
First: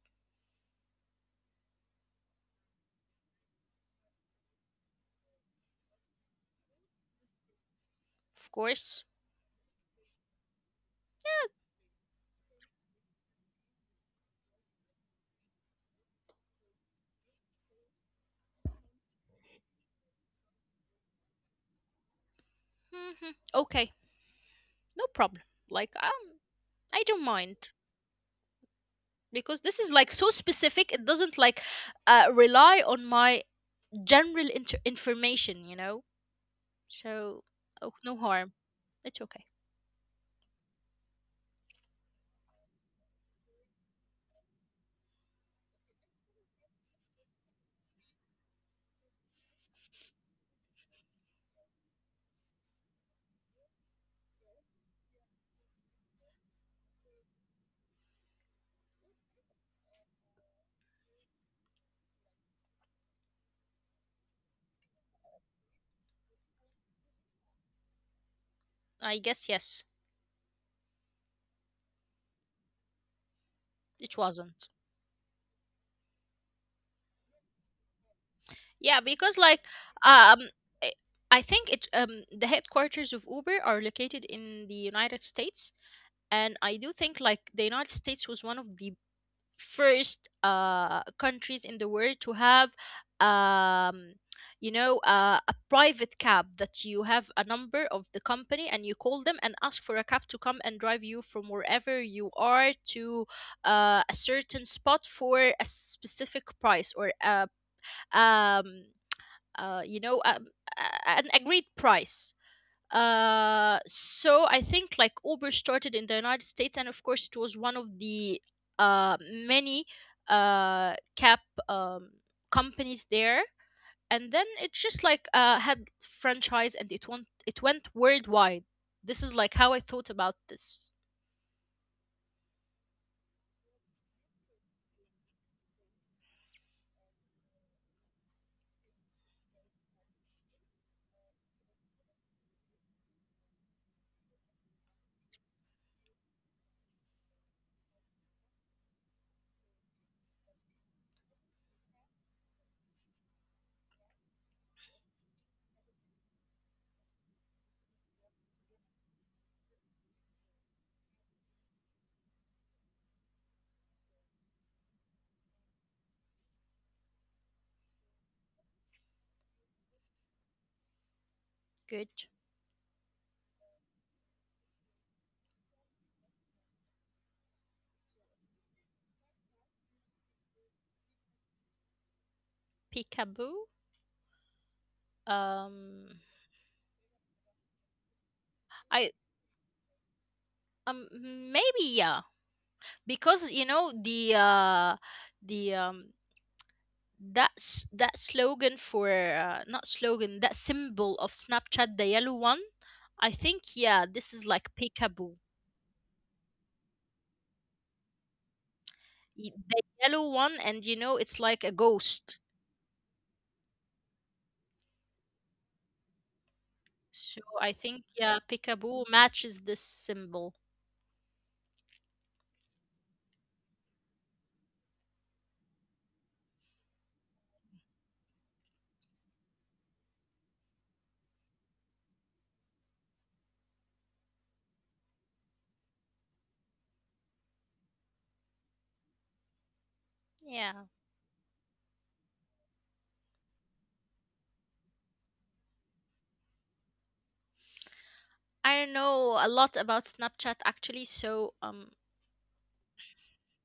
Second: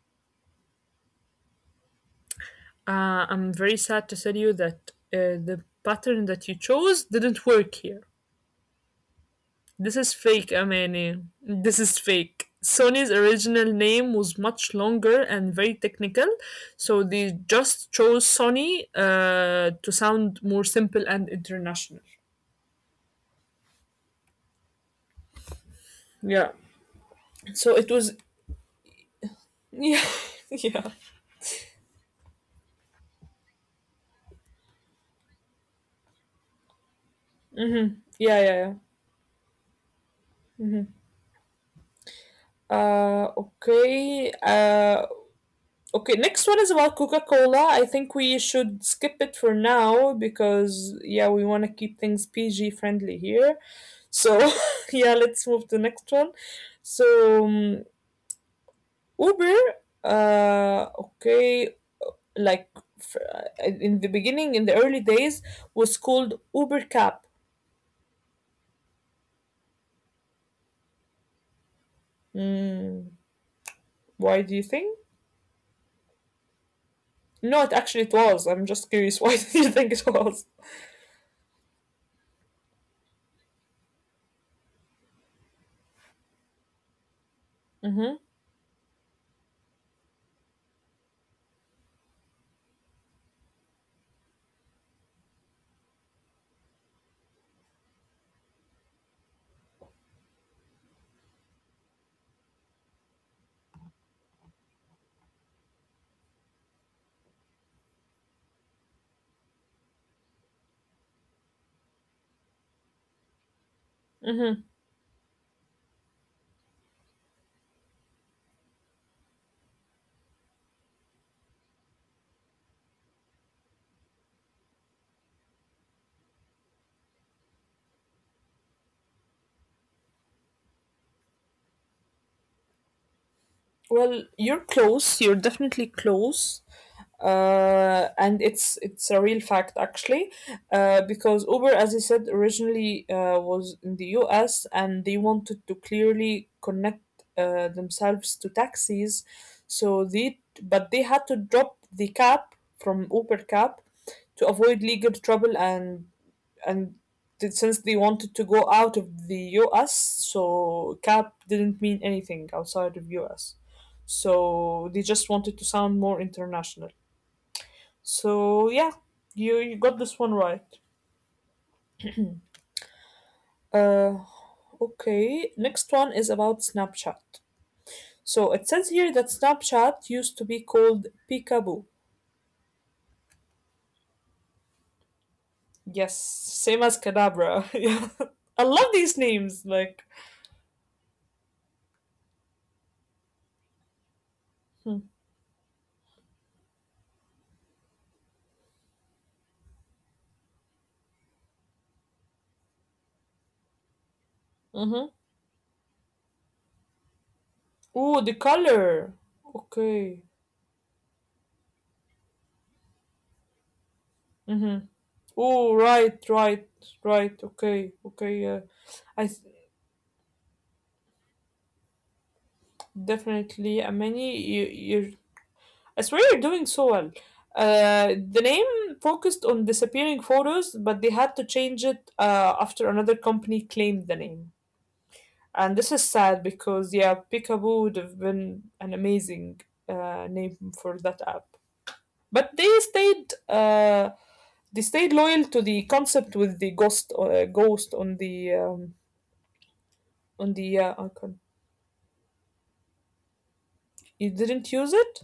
A: Uh, I'm very sad to tell you that uh, the pattern that you chose didn't work here.
B: Of course.
A: This is fake, Amani. This is fake. Sony's original name was much longer and very technical, so they just chose Sony uh, to sound more simple and international.
B: hmm Okay, no problem. Like
A: Yeah.
B: um, I don't
A: So it
B: mind
A: was.
B: because
A: Yeah.
B: this is like so
A: Yeah.
B: specific. It doesn't like uh rely on my general inter- information, you know. So oh, no
A: Yeah. Yeah.
B: harm.
A: Yeah.
B: It's okay.
A: Uh, okay. Uh, okay, next one is about Coca-Cola. I think we should skip it for now because yeah, we want to keep things P G friendly here. So yeah, let's move to the next one. So um, Uber, uh, okay, like f- uh, in the beginning, in the early days, was called Uber Cab.
B: I guess yes.
A: Mm, why do
B: It
A: you think?
B: wasn't.
A: No, it actually it was. I'm just curious. Why
B: Yeah,
A: do you
B: because
A: think
B: like
A: it was?
B: um I I think it um the headquarters of Uber are located in the United States, and I do think like the
A: Mm-hmm.
B: United States was one of the first uh countries in the world to have um you know uh, a private cab that you have a number of the company and you call them and ask for a cab to come and drive you from wherever you are to uh, a certain spot for a specific price or a um uh, you know, um, a- an agreed price. Uh,
A: Mm-hmm.
B: so I think like Uber started in the United States, and of course, it was one of the uh, many uh, cab um, companies there. And then it just like uh, had franchise, and it went it went worldwide. This is like how I thought about this.
A: Well, you're close. You're definitely close, uh, and it's it's a real fact actually, uh, because Uber, as I said, originally uh, was in the U S and they wanted to clearly connect uh, themselves to taxis, so they but they had to drop the cap from Uber cap to avoid legal trouble and and th- since they wanted to go out of the U S, so cap didn't mean anything outside of U S. So they just wanted to sound more international. So yeah, you you got this one right.
B: Good.
A: Uh okay, next one is about Snapchat. So it says here that Snapchat used to be called Peekaboo.
B: Peekaboo.
A: Yes,
B: Um,
A: same as Kadabra. yeah. I love these
B: I
A: names like
B: um maybe yeah, because you know the
A: hmm,
B: uh the um that's that slogan for uh, not slogan, that symbol of Snapchat, the yellow one. I think yeah, this is
A: Mm-hmm.
B: like peekaboo.
A: Oh, the color.
B: Y-
A: Okay.
B: the yellow one, and you know it's like a ghost,
A: Mm-hmm. Oh, right, right, right.
B: so
A: Okay,
B: I
A: okay.
B: think
A: Yeah,
B: yeah,
A: I th-
B: peekaboo matches this symbol.
A: definitely, Amani, you, you. I swear you're doing so well. Uh, the name focused on disappearing photos, but they had to change it, uh, after another company claimed the name. And this is sad because, yeah, Peekaboo would have been an amazing uh, name for that app.
B: Yeah,
A: But they stayed. Uh, they stayed loyal to the concept with the ghost uh, ghost on the um,
B: I don't
A: on the uh,
B: know a lot
A: icon.
B: about Snapchat, actually, so um
A: You didn't use it?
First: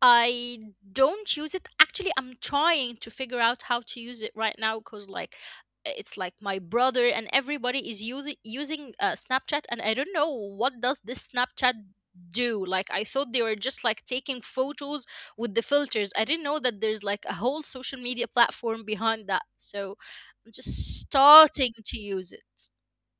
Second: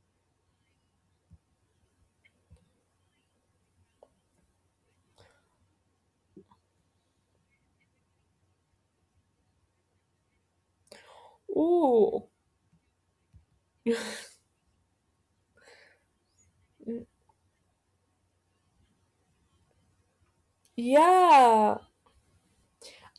B: I don't use it. Actually, I'm trying to figure out how to use it right now because, like, it's like my brother and everybody is using using uh, Snapchat, and I don't know what does this Snapchat
A: Ooh.
B: do. Like, I thought they were just like taking photos with the filters. I didn't know that there's like a whole social media platform behind that. So I'm just starting
A: Yeah.
B: to use it.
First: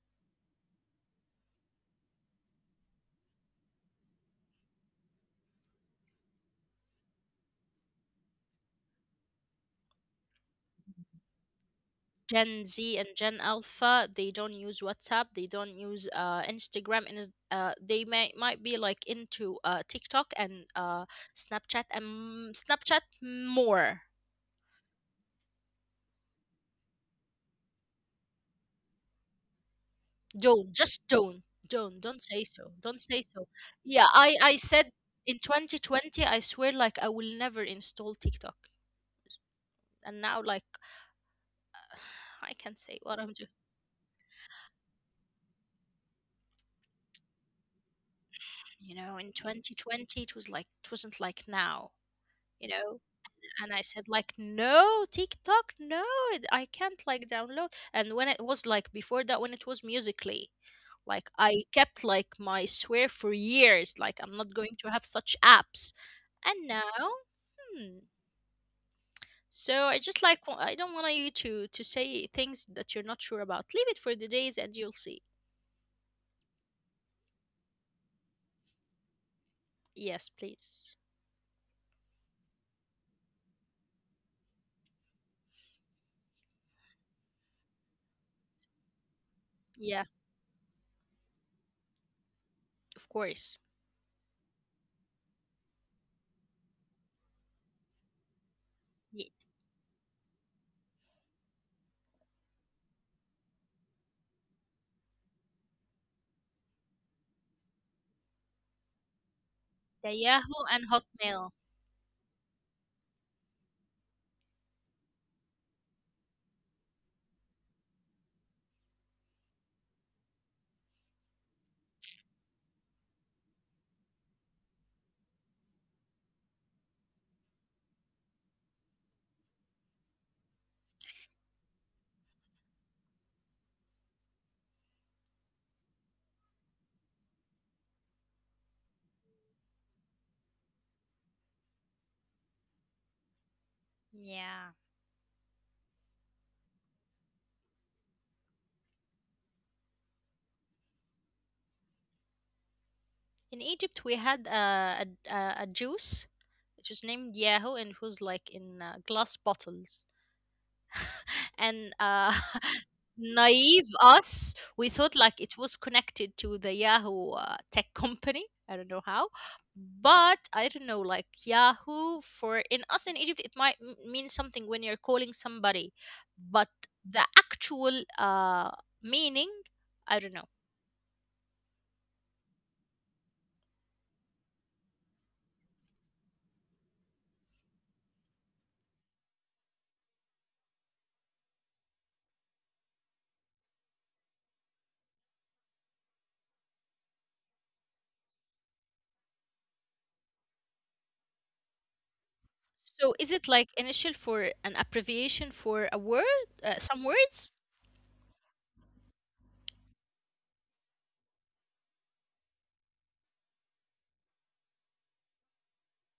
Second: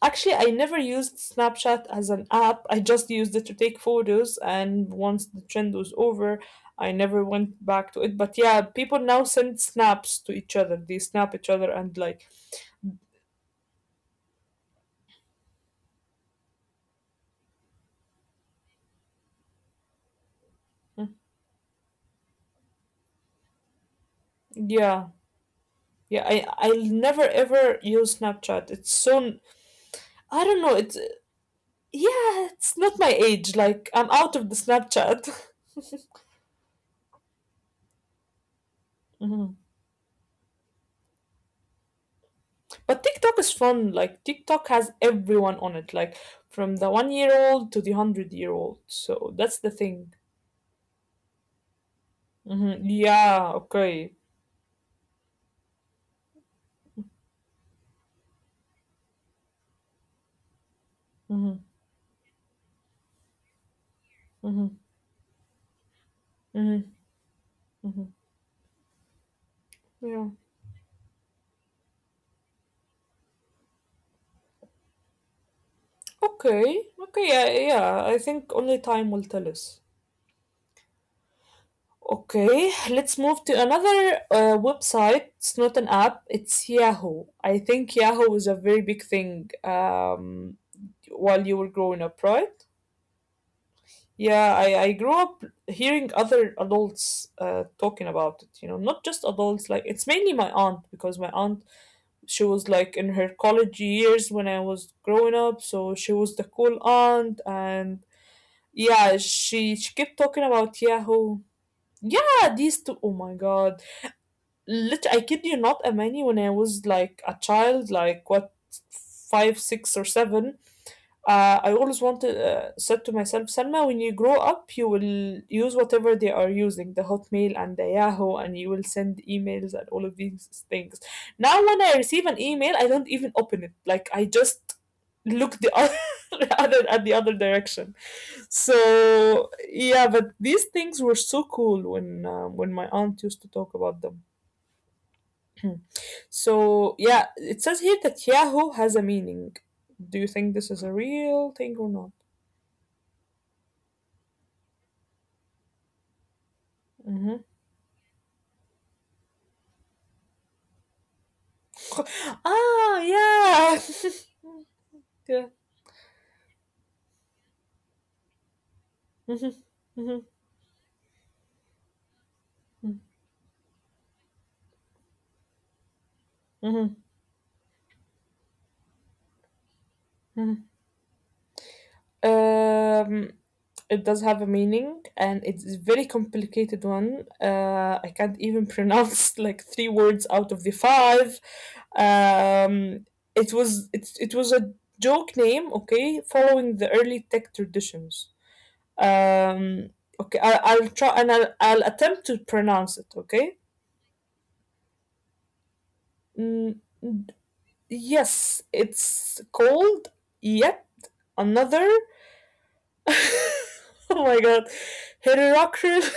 A: Actually, I never used Snapchat as an app. I just used it to take photos, and once the trend was over, I never went back to it. But yeah, people now send snaps to each other. They snap each other and like,
B: Gen Z and Gen Alpha, they don't use WhatsApp, they don't use uh, Instagram, and is- uh, they may might be like into uh, TikTok and uh, Snapchat and Snapchat more.
A: yeah, yeah. I I'll never ever use Snapchat. It's so I don't
B: Don't
A: know. It's
B: just don't don't don't say
A: yeah.
B: so.
A: It's not
B: Don't
A: my
B: say so.
A: age. Like
B: Yeah,
A: I'm out
B: I
A: of the
B: I said
A: Snapchat.
B: in twenty twenty, I swear like I will never install TikTok, and now like I can not say
A: But
B: what I'm
A: TikTok
B: doing.
A: is fun. Like TikTok has everyone on it, like from the one year old to the hundred year old.
B: You know, in
A: So that's the thing.
B: twenty twenty, it was like it wasn't like now. You
A: Hmm.
B: know.
A: Yeah.
B: And I said
A: Okay.
B: like no TikTok. no it- I can't like download, and when it was like before that, when it was musically, like
A: Hmm.
B: I kept like my swear for years, like I'm not going
A: Hmm.
B: to have such apps. And
A: Hmm.
B: now hmm
A: Hmm.
B: so I just
A: Yeah.
B: like wa- I don't want you to to say things that you're not sure about. Leave it for the days and you'll see.
A: Okay. Okay. Yeah. Yeah. I think only time will tell us.
B: Yes, please.
A: Okay, let's move to another uh, website. It's not an app, it's Yahoo. I think Yahoo was a very big thing,
B: Yeah,
A: um, while you were growing up, right?
B: of course.
A: Yeah, I, I grew up hearing other adults uh, talking about it, you know, not just
B: Ye-
A: adults, like it's mainly my aunt because my aunt, she was like in her college years when I was growing up, so she was the cool aunt, and yeah, she she
B: the
A: kept talking
B: Yahoo
A: about
B: and
A: Yahoo.
B: Hotmail.
A: Yeah, these two, oh my God. Lit I kid you not, Amani, when I was like a child, like what, five, six or seven, uh, I always wanted, uh, said to myself, Selma, when you grow up, you will use whatever they are using, the Hotmail and the Yahoo, and you will send emails and all of these things. Now, when I receive an email, I don't even open it. Like I just look the other, other at the other direction. So yeah, but these things were so cool when, uh, when my aunt used to talk about them.
B: Yeah,
A: So yeah, it says here that Yahoo has a meaning. Do you think this is a real thing or not?
B: in Egypt we had a a, a a juice which is named
A: Hmm.
B: Yahoo and who's like in uh, glass bottles. And uh,
A: Oh yeah,
B: naive us, we thought like
A: yeah.
B: it was connected to the Yahoo uh, tech company. I don't know how,
A: Hmm. Hmm.
B: but I don't know, like Yahoo for in us in Egypt it might m- mean something when you're calling somebody, but
A: Hmm.
B: the actual uh, meaning I don't know.
A: Hmm. Um, it does have a meaning, and it's a very complicated one. Uh, I can't even pronounce like three words out of the five. Um, it was, it, it was a joke name, okay, following the early tech traditions. Um, okay, I, I'll try, and I'll, I'll attempt to pronounce it,
B: So is it
A: okay.
B: like initial for an abbreviation for a word, uh,
A: Mm,
B: some words?
A: yes, it's called yet another. Oh my god, heterocrine.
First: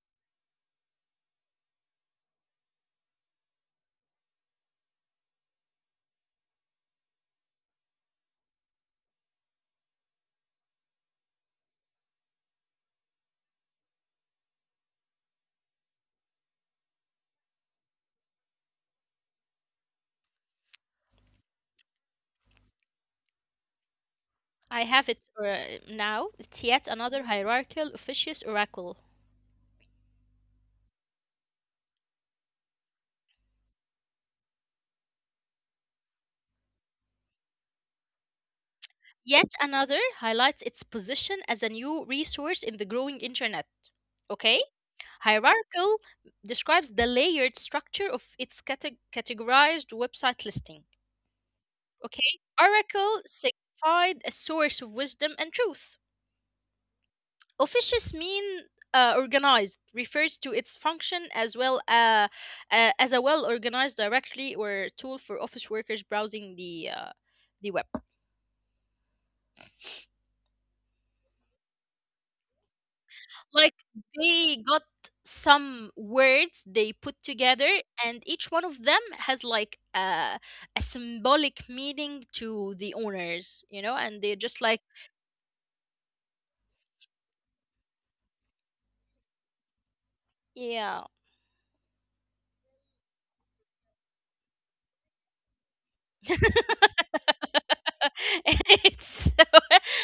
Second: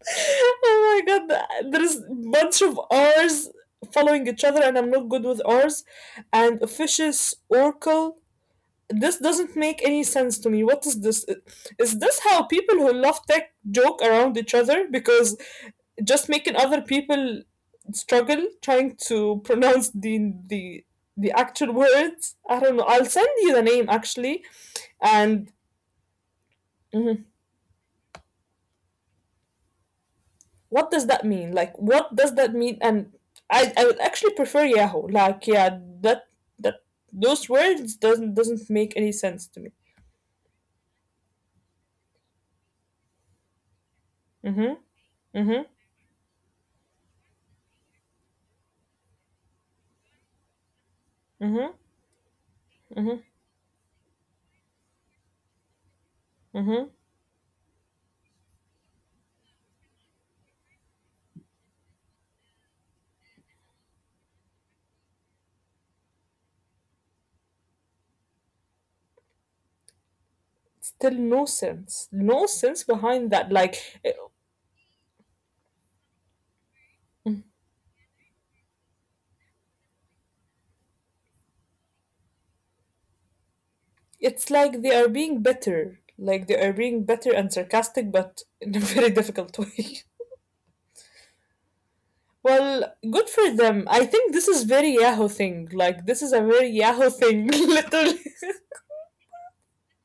A: Oh my god, there's bunch of R's following each other, and I'm not good with R's. And officious oracle. This doesn't make any sense to me. What is this? Is this how people who love tech joke around each other? Because just making other people struggle trying to pronounce the the the actual words. I don't know. I'll send you the name actually.
B: I have it
A: And
B: uh, now. It's yet
A: mhm,
B: another hierarchical officious oracle.
A: what does that mean? Like, what does that mean? And I, I would actually prefer Yahoo. Like, yeah, that that those words doesn't doesn't make any sense
B: Yet
A: to me.
B: another highlights its position as a new resource in the growing internet. Okay?
A: Mhm. Mhm.
B: Hierarchical describes the layered structure of its cate- categorized website listing.
A: Mhm.
B: Okay? Oracle
A: Mhm.
B: signified a source of wisdom and truth.
A: Mhm.
B: Officious mean uh, organized refers to its function as well uh, uh, as a well organized directory or tool for office workers browsing the uh, the web.
A: Still no sense. No sense behind that. Like,
B: Like
A: eh,
B: they got some words they put together, and each one of them has like a, a symbolic meaning to the owners, you know, and they're
A: it's
B: just like
A: like they are being bitter. Like they are being bitter and sarcastic, but in a very difficult way.
B: yeah.
A: Well, good for them. I think this is very Yahoo thing. Like this is a very Yahoo thing, literally.
B: It's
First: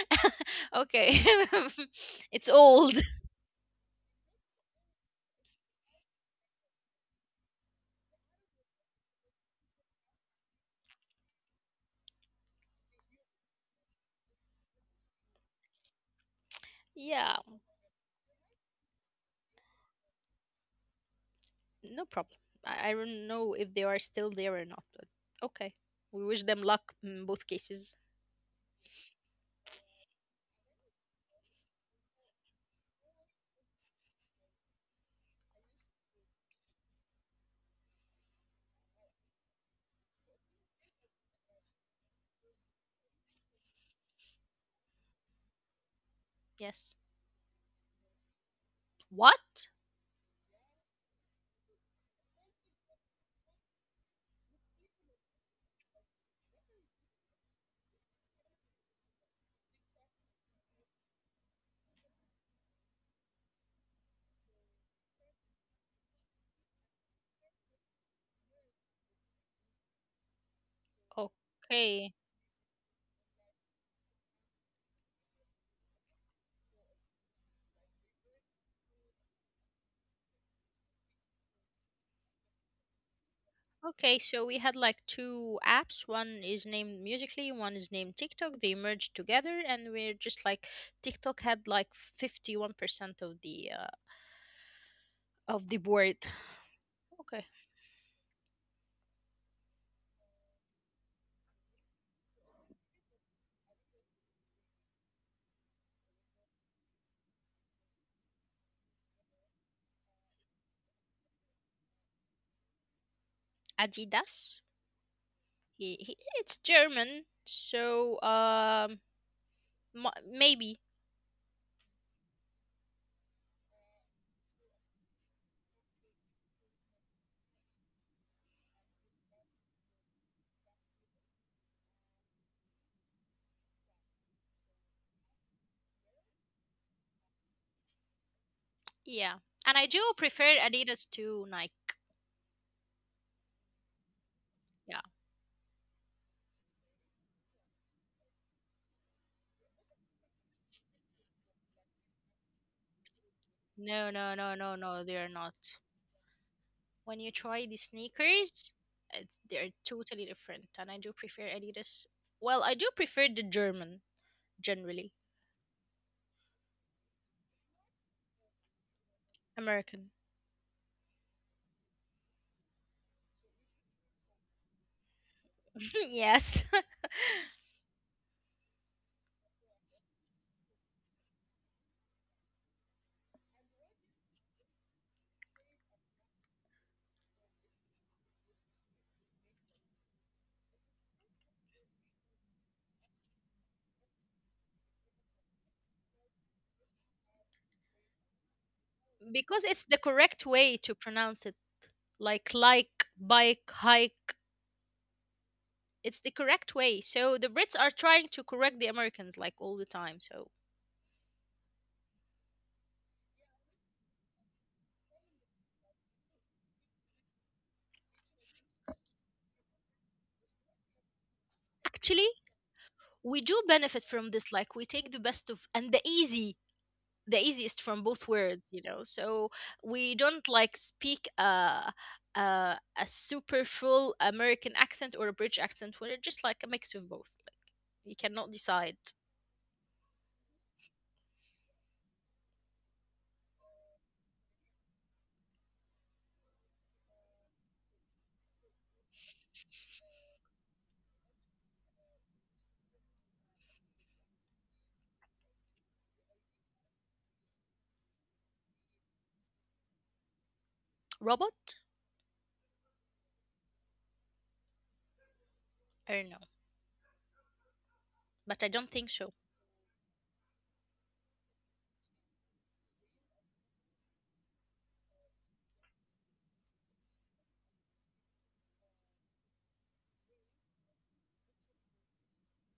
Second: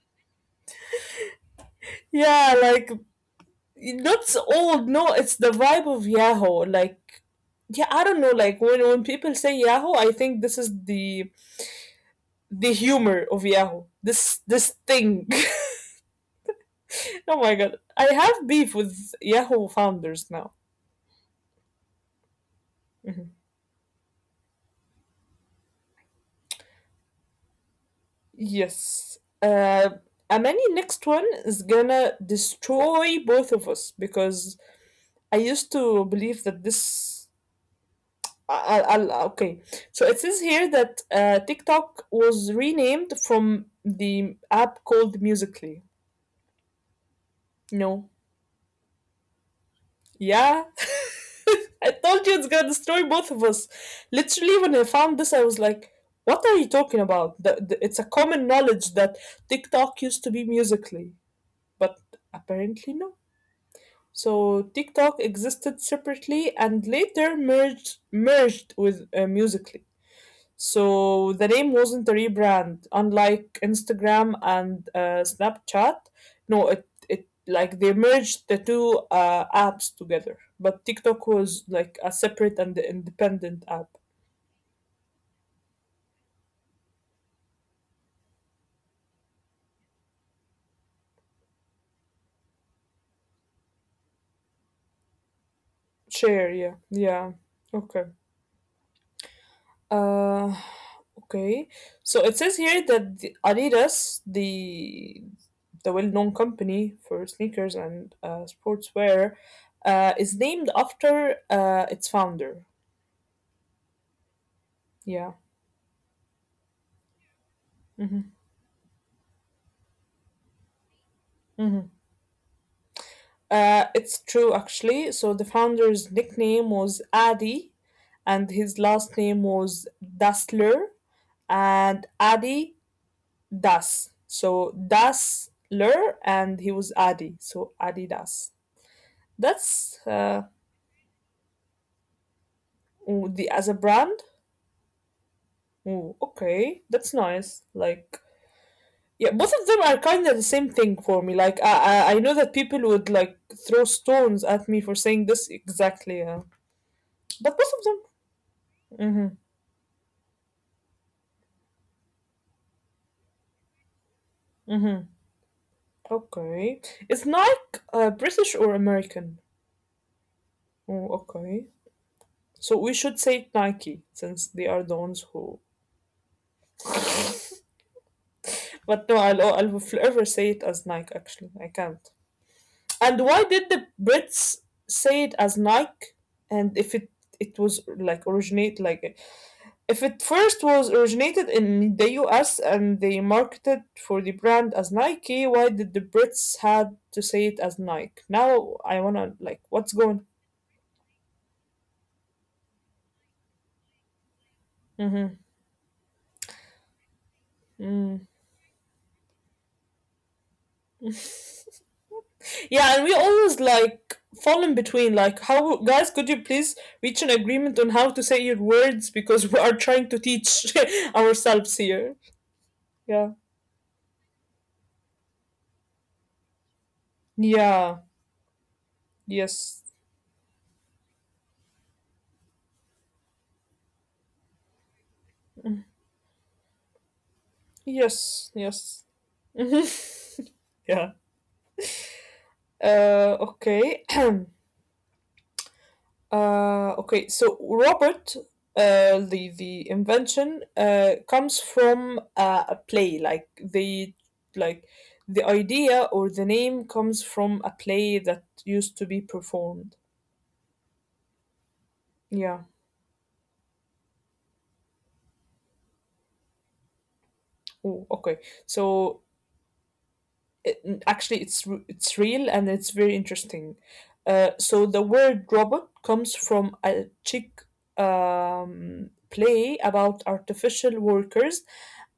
B: okay. It's
A: Yeah, like
B: old.
A: that's old. No, it's the vibe of Yahoo. Like yeah, I don't know. Like when when people say Yahoo, I think this is the the humor of Yahoo. This this thing.
B: Yeah.
A: Oh my god, I have beef with Yahoo founders now.
B: No problem. I, I don't
A: Mm-hmm.
B: know if they are still there or not, but okay. We wish them luck in both cases.
A: Yes. Uh, Amani, next one is gonna destroy both of us because I used to believe that this. I, I'll, I'll- okay, so it says here that, uh, TikTok was renamed from the app called Musically.
B: Yes.
A: No.
B: What?
A: Yeah. I told you it's gonna destroy both of us. Literally, when I found this, I was like, what are you talking about? The, the, it's a common knowledge that TikTok used to be Musically, but apparently, no. So TikTok existed separately and later merged merged with, uh, Musically. So the name wasn't a
B: Okay.
A: rebrand, unlike Instagram and, uh, Snapchat. No, it, it like they merged the two, uh, apps together, but TikTok was like a separate and independent app.
B: Okay, so we had like two apps. One is named Musically, one is named TikTok. They merged together, and we're just like TikTok had like fifty-one percent of the uh, of the board.
A: Share, yeah, yeah,
B: Okay,
A: okay. Uh, okay. So it says here that the Adidas, the the well-known company for sneakers and, uh, sportswear, uh, is named after, uh, its founder.
B: Adidas.
A: Yeah.
B: He, he it's German, so
A: Hmm.
B: um, mo- maybe.
A: Hmm. Uh, it's true actually. So the founder's nickname was Adi, and his last name was Dassler, and Adi Das. So Dassler, and he was Adi. So Adidas.
B: Yeah. And I do
A: That's,
B: prefer
A: uh,
B: Adidas to Nike.
A: ooh, the as a brand.
B: Yeah.
A: Ooh, okay, that's nice. Like, yeah, both of them are kind of the same thing for me. Like, I, I I know that people would like throw
B: No, no,
A: stones
B: no, no,
A: at me for
B: no, they're
A: saying
B: not.
A: this exactly. Yeah,
B: When you try
A: but
B: the
A: both of them.
B: sneakers, it's,
A: Mm-hmm.
B: they're totally different. And I do prefer Adidas. Well, I do prefer the German, generally.
A: Mm-hmm. Okay, is Nike, uh, British or American?
B: American.
A: Oh, okay. So we should say Nike since they are the ones who.
B: Yes.
A: But no, I'll I'll forever say it as Nike. Actually, I can't. And why did the Brits say it as Nike? And if it it was like originate, like if it first was originated in the U S and they marketed for the brand as Nike, why did the Brits had to say it as Nike? Now I
B: Because
A: wanna
B: it's the
A: like what's
B: correct
A: going.
B: way to pronounce it. Like, like, bike, hike. It's the correct way. So the Brits are trying to
A: Hmm.
B: correct the Americans, like, all the time. So
A: Yeah, and we always like fall in between. Like, how guys, could you please reach an agreement on how to say your words because we are trying to teach
B: actually,
A: ourselves here.
B: we do
A: Yeah,
B: benefit from this. Like, we take the best of and the easy, the easiest from both
A: yeah.
B: worlds, you know, so we
A: Yes.
B: don't like speak uh uh, a super full American accent or a British accent, we're just like a mix of both. Like, we cannot decide.
A: Yes. Yes. Mhm. Yeah. Uh, okay. uh, okay. So Robert, uh, the the invention uh, comes from, uh, a play. Like the, like the idea or the name comes from a play that used to be performed.
B: Robot?
A: Yeah.
B: I don't know, but
A: Oh,
B: I don't
A: okay.
B: think so.
A: So it- actually it's r- it's real and it's very interesting. Uh, so the word robot comes from a Czech, um, play about artificial workers,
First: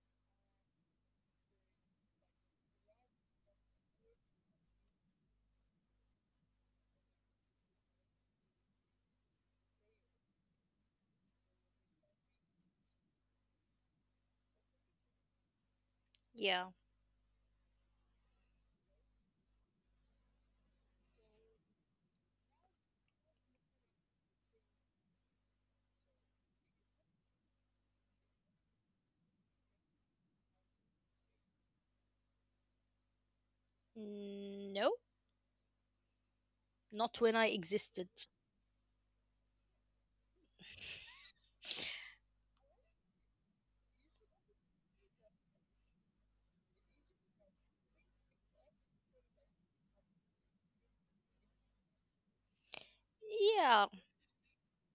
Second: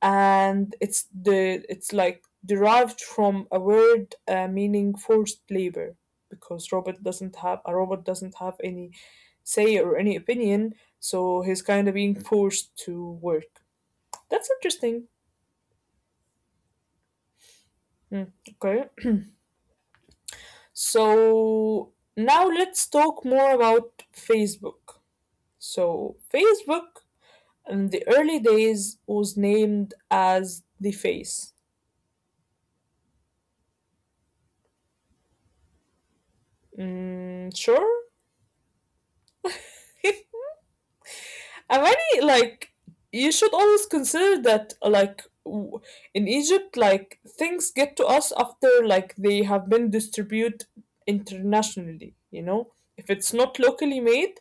A: and it's the it's like derived from a word, uh, meaning forced labor because robot doesn't have a robot doesn't have any say or any opinion, so he's kind of being forced to work. That's interesting.
B: Yeah.
A: Hmm, okay. So now let's talk more about Facebook. So, Facebook in the early days was named as the face.
B: Mm, no, not when I
A: Mm, sure.
B: existed.
A: Amani, like, you should always consider that, like, w- in Egypt, like, things get to us after, like, they have been distributed internationally, you know? If it's
B: Yeah.
A: not locally made,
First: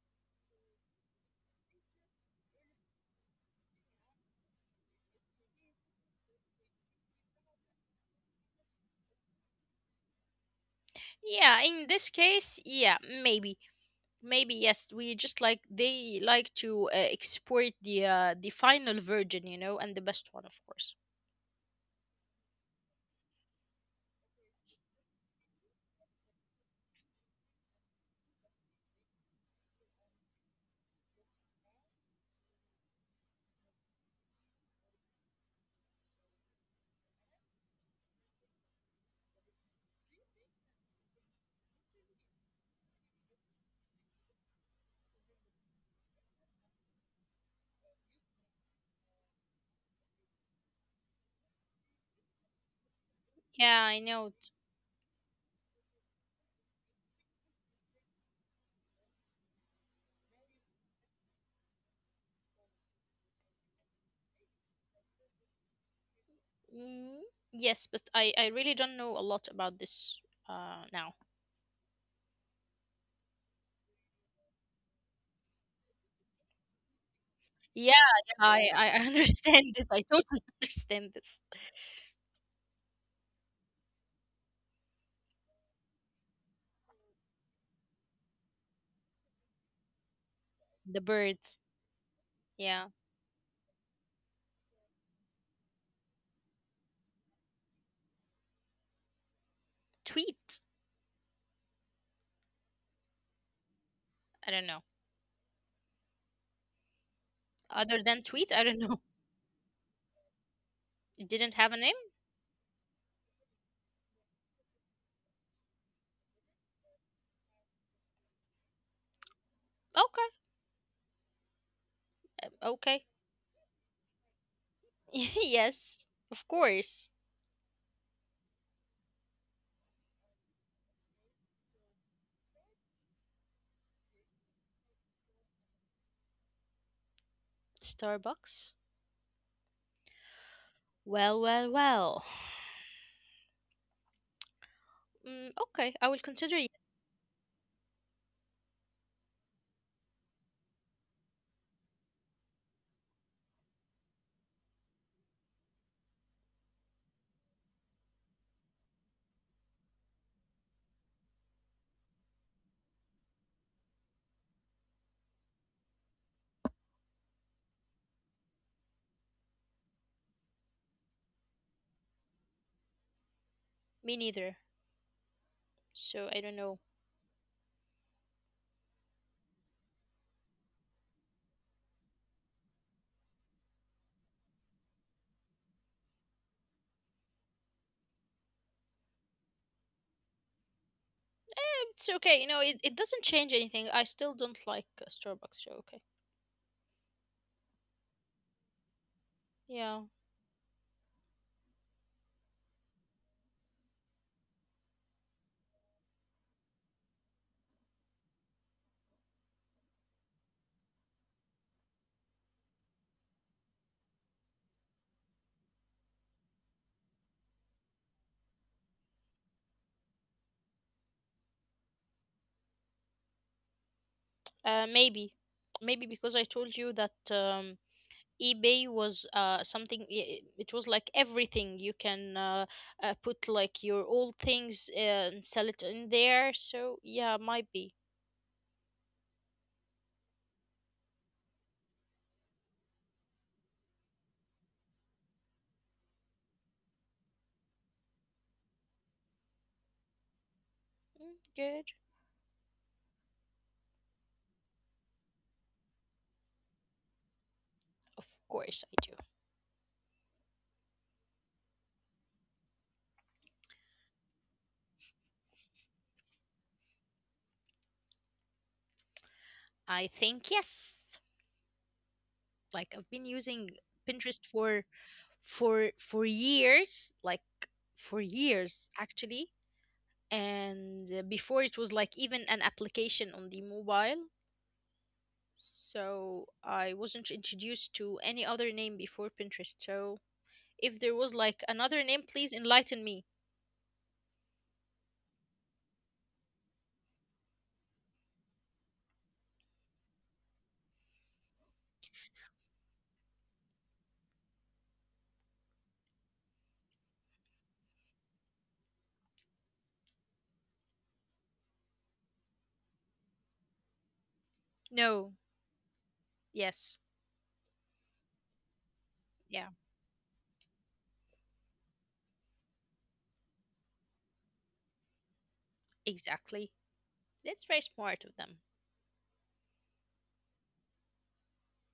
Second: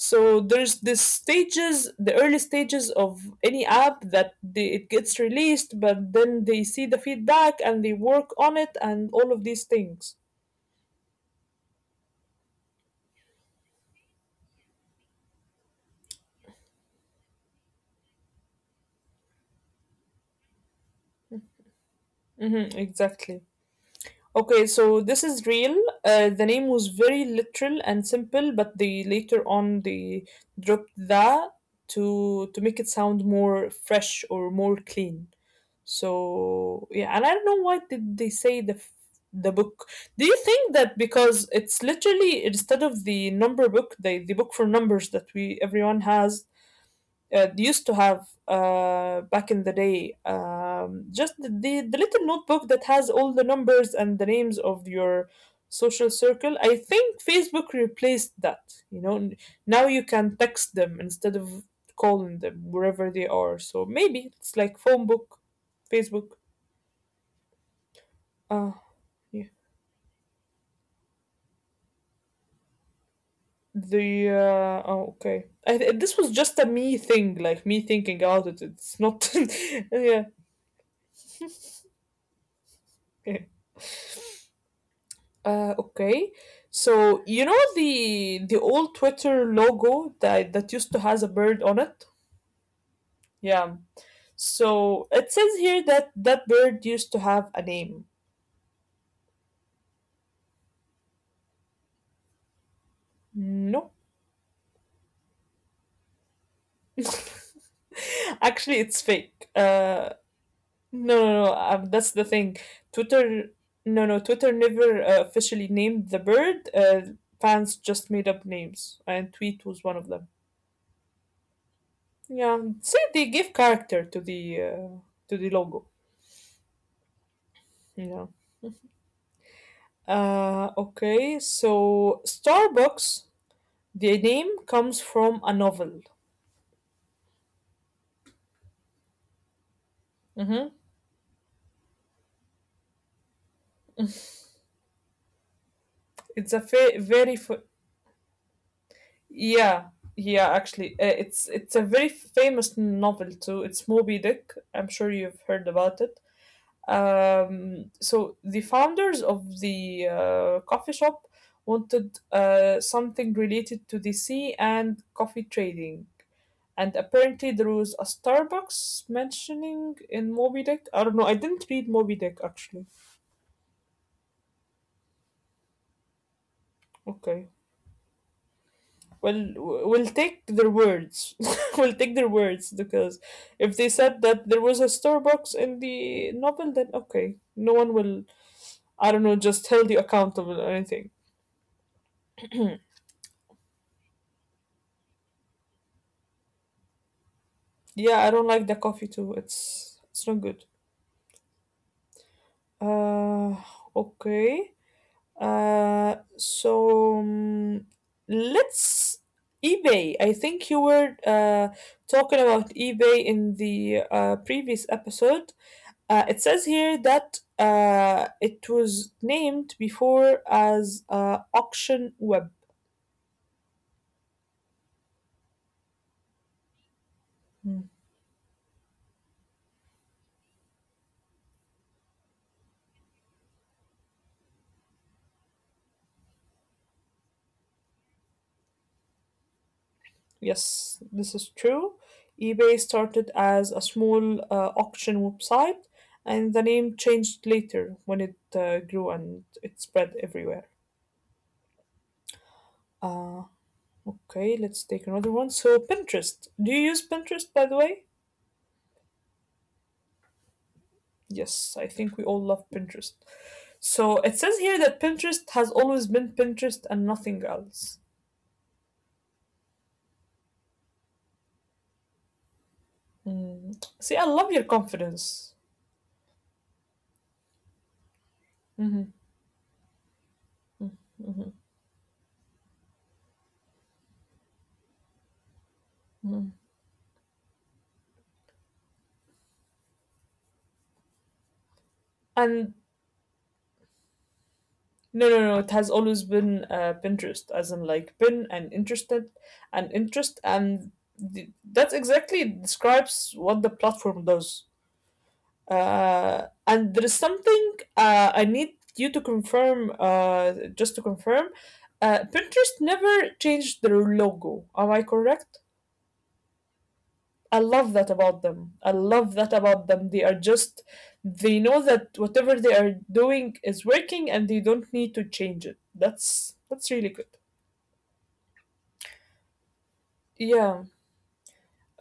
A: so there's the stages the early stages of any app that they, it gets released, but then they see the feedback and they work on it and all of these things.
B: Yeah, in this case, yeah, maybe, maybe yes. We just like they like to uh, export the uh, the final version, you know, and the best one, of course.
A: Hmm, exactly. Okay, so this is real. Uh, the name was very literal and simple, but they later on they dropped that to to make it sound more fresh or more clean. So yeah, and I don't know why did they say the f- the book. Do you think that because it's literally instead of the number book, the the book for numbers that we everyone has, uh, used to have, uh, back in the day. Um, just the, the the little notebook that has all the numbers
B: Yeah,
A: and the
B: I
A: names
B: know. it-
A: of your social circle. I think Facebook replaced that. You know, N- now you can text them instead of calling them wherever they are. So maybe it's like phone book, Facebook.
B: Mm, yes, but I
A: Uh,
B: I really don't
A: yeah.
B: know a lot about this uh now.
A: The uh, oh, okay. I, th- this was just a me thing, like me
B: Yeah,
A: thinking about it.
B: yeah, I
A: It's
B: I I
A: not.
B: understand this. I
A: Yeah.
B: totally understand this.
A: Okay. Uh, okay. So you know the the old Twitter logo that that used to
B: The
A: has a bird on
B: birds.
A: it?
B: Yeah,
A: Yeah. So it says here that that bird used to have a name.
B: tweet.
A: No.
B: I don't know. Other than tweet,
A: Actually,
B: I don't
A: it's
B: know.
A: fake. Uh, no, no,
B: It
A: no.
B: didn't
A: Um,
B: have a
A: that's
B: name.
A: the thing. Twitter, no, no. Twitter never, uh, officially named the bird. Uh, fans just made up names, and tweet was one of them.
B: Okay,
A: Yeah. See,
B: okay.
A: they gave character to the uh, to the logo.
B: Yes, of course.
A: Yeah. Uh, okay, so Starbucks, the name comes from a novel.
B: Starbucks.
A: Hmm.
B: Well, well, well. Mm, okay, I will
A: It's a
B: consider it.
A: fa- very fa- yeah, yeah, actually uh, it's it's a very famous novel too. It's Moby Dick. I'm sure you've heard about it. Um, so the founders of the uh, coffee shop wanted uh, something related to the sea and coffee trading. And apparently there was a Starbucks mentioning in Moby Dick. I don't know. I didn't read Moby Dick actually.
B: Me neither. So I don't know.
A: Okay. Well, w- we'll take their words. We'll take their words because if they said that there was a Starbucks in the novel, then okay, no one will. I don't know. Just held you accountable or anything.
B: It's okay. You know, it, it doesn't change anything. I still don't like uh, Starbucks. So okay.
A: Yeah, I don't like the coffee too. It's
B: Yeah.
A: it's not good. Uh, okay. Uh, so um, let's eBay. I think you were uh, talking about eBay in the uh, previous episode. Uh, it says here that uh, it was named before as uh, Auction Web.
B: Uh, maybe, maybe because I told you that
A: Hmm.
B: um, eBay was uh something. i- i- It was like everything. You can uh, uh put like your old things uh, and sell it in there. So yeah, might be.
A: Yes, this is true. eBay started as a small uh, auction website, and the name changed later when it uh, grew and it spread everywhere.
B: Mm, good.
A: Uh, Okay, let's take another one. So, Pinterest. Do you use Pinterest, by the
B: Of
A: way?
B: course I do.
A: Yes, I think we all love Pinterest. So, it says here that Pinterest has always been Pinterest and nothing else.
B: I think yes. Like I've been
A: Mm.
B: using
A: See, I love
B: Pinterest
A: your
B: for
A: confidence.
B: for for years, like for years
A: Hmm.
B: actually, and uh, before it was like even an application on the mobile, so I wasn't introduced to any other name before Pinterest. So if there was like another name, please
A: And
B: enlighten me.
A: no, no, no, it has always been uh, Pinterest, as in like pin and interested and interest. And th- that exactly describes what the platform does. Uh, and there is something uh, I need you to confirm, uh, just to confirm. Uh, Pinterest never changed their logo. Am I
B: No.
A: correct?
B: Yes.
A: I love that about them. I love that
B: Yeah,
A: about them. They are just, they know that whatever they are doing is working and they don't need to change it. That's
B: exactly.
A: that's really good.
B: That's very smart of them.
A: Yeah.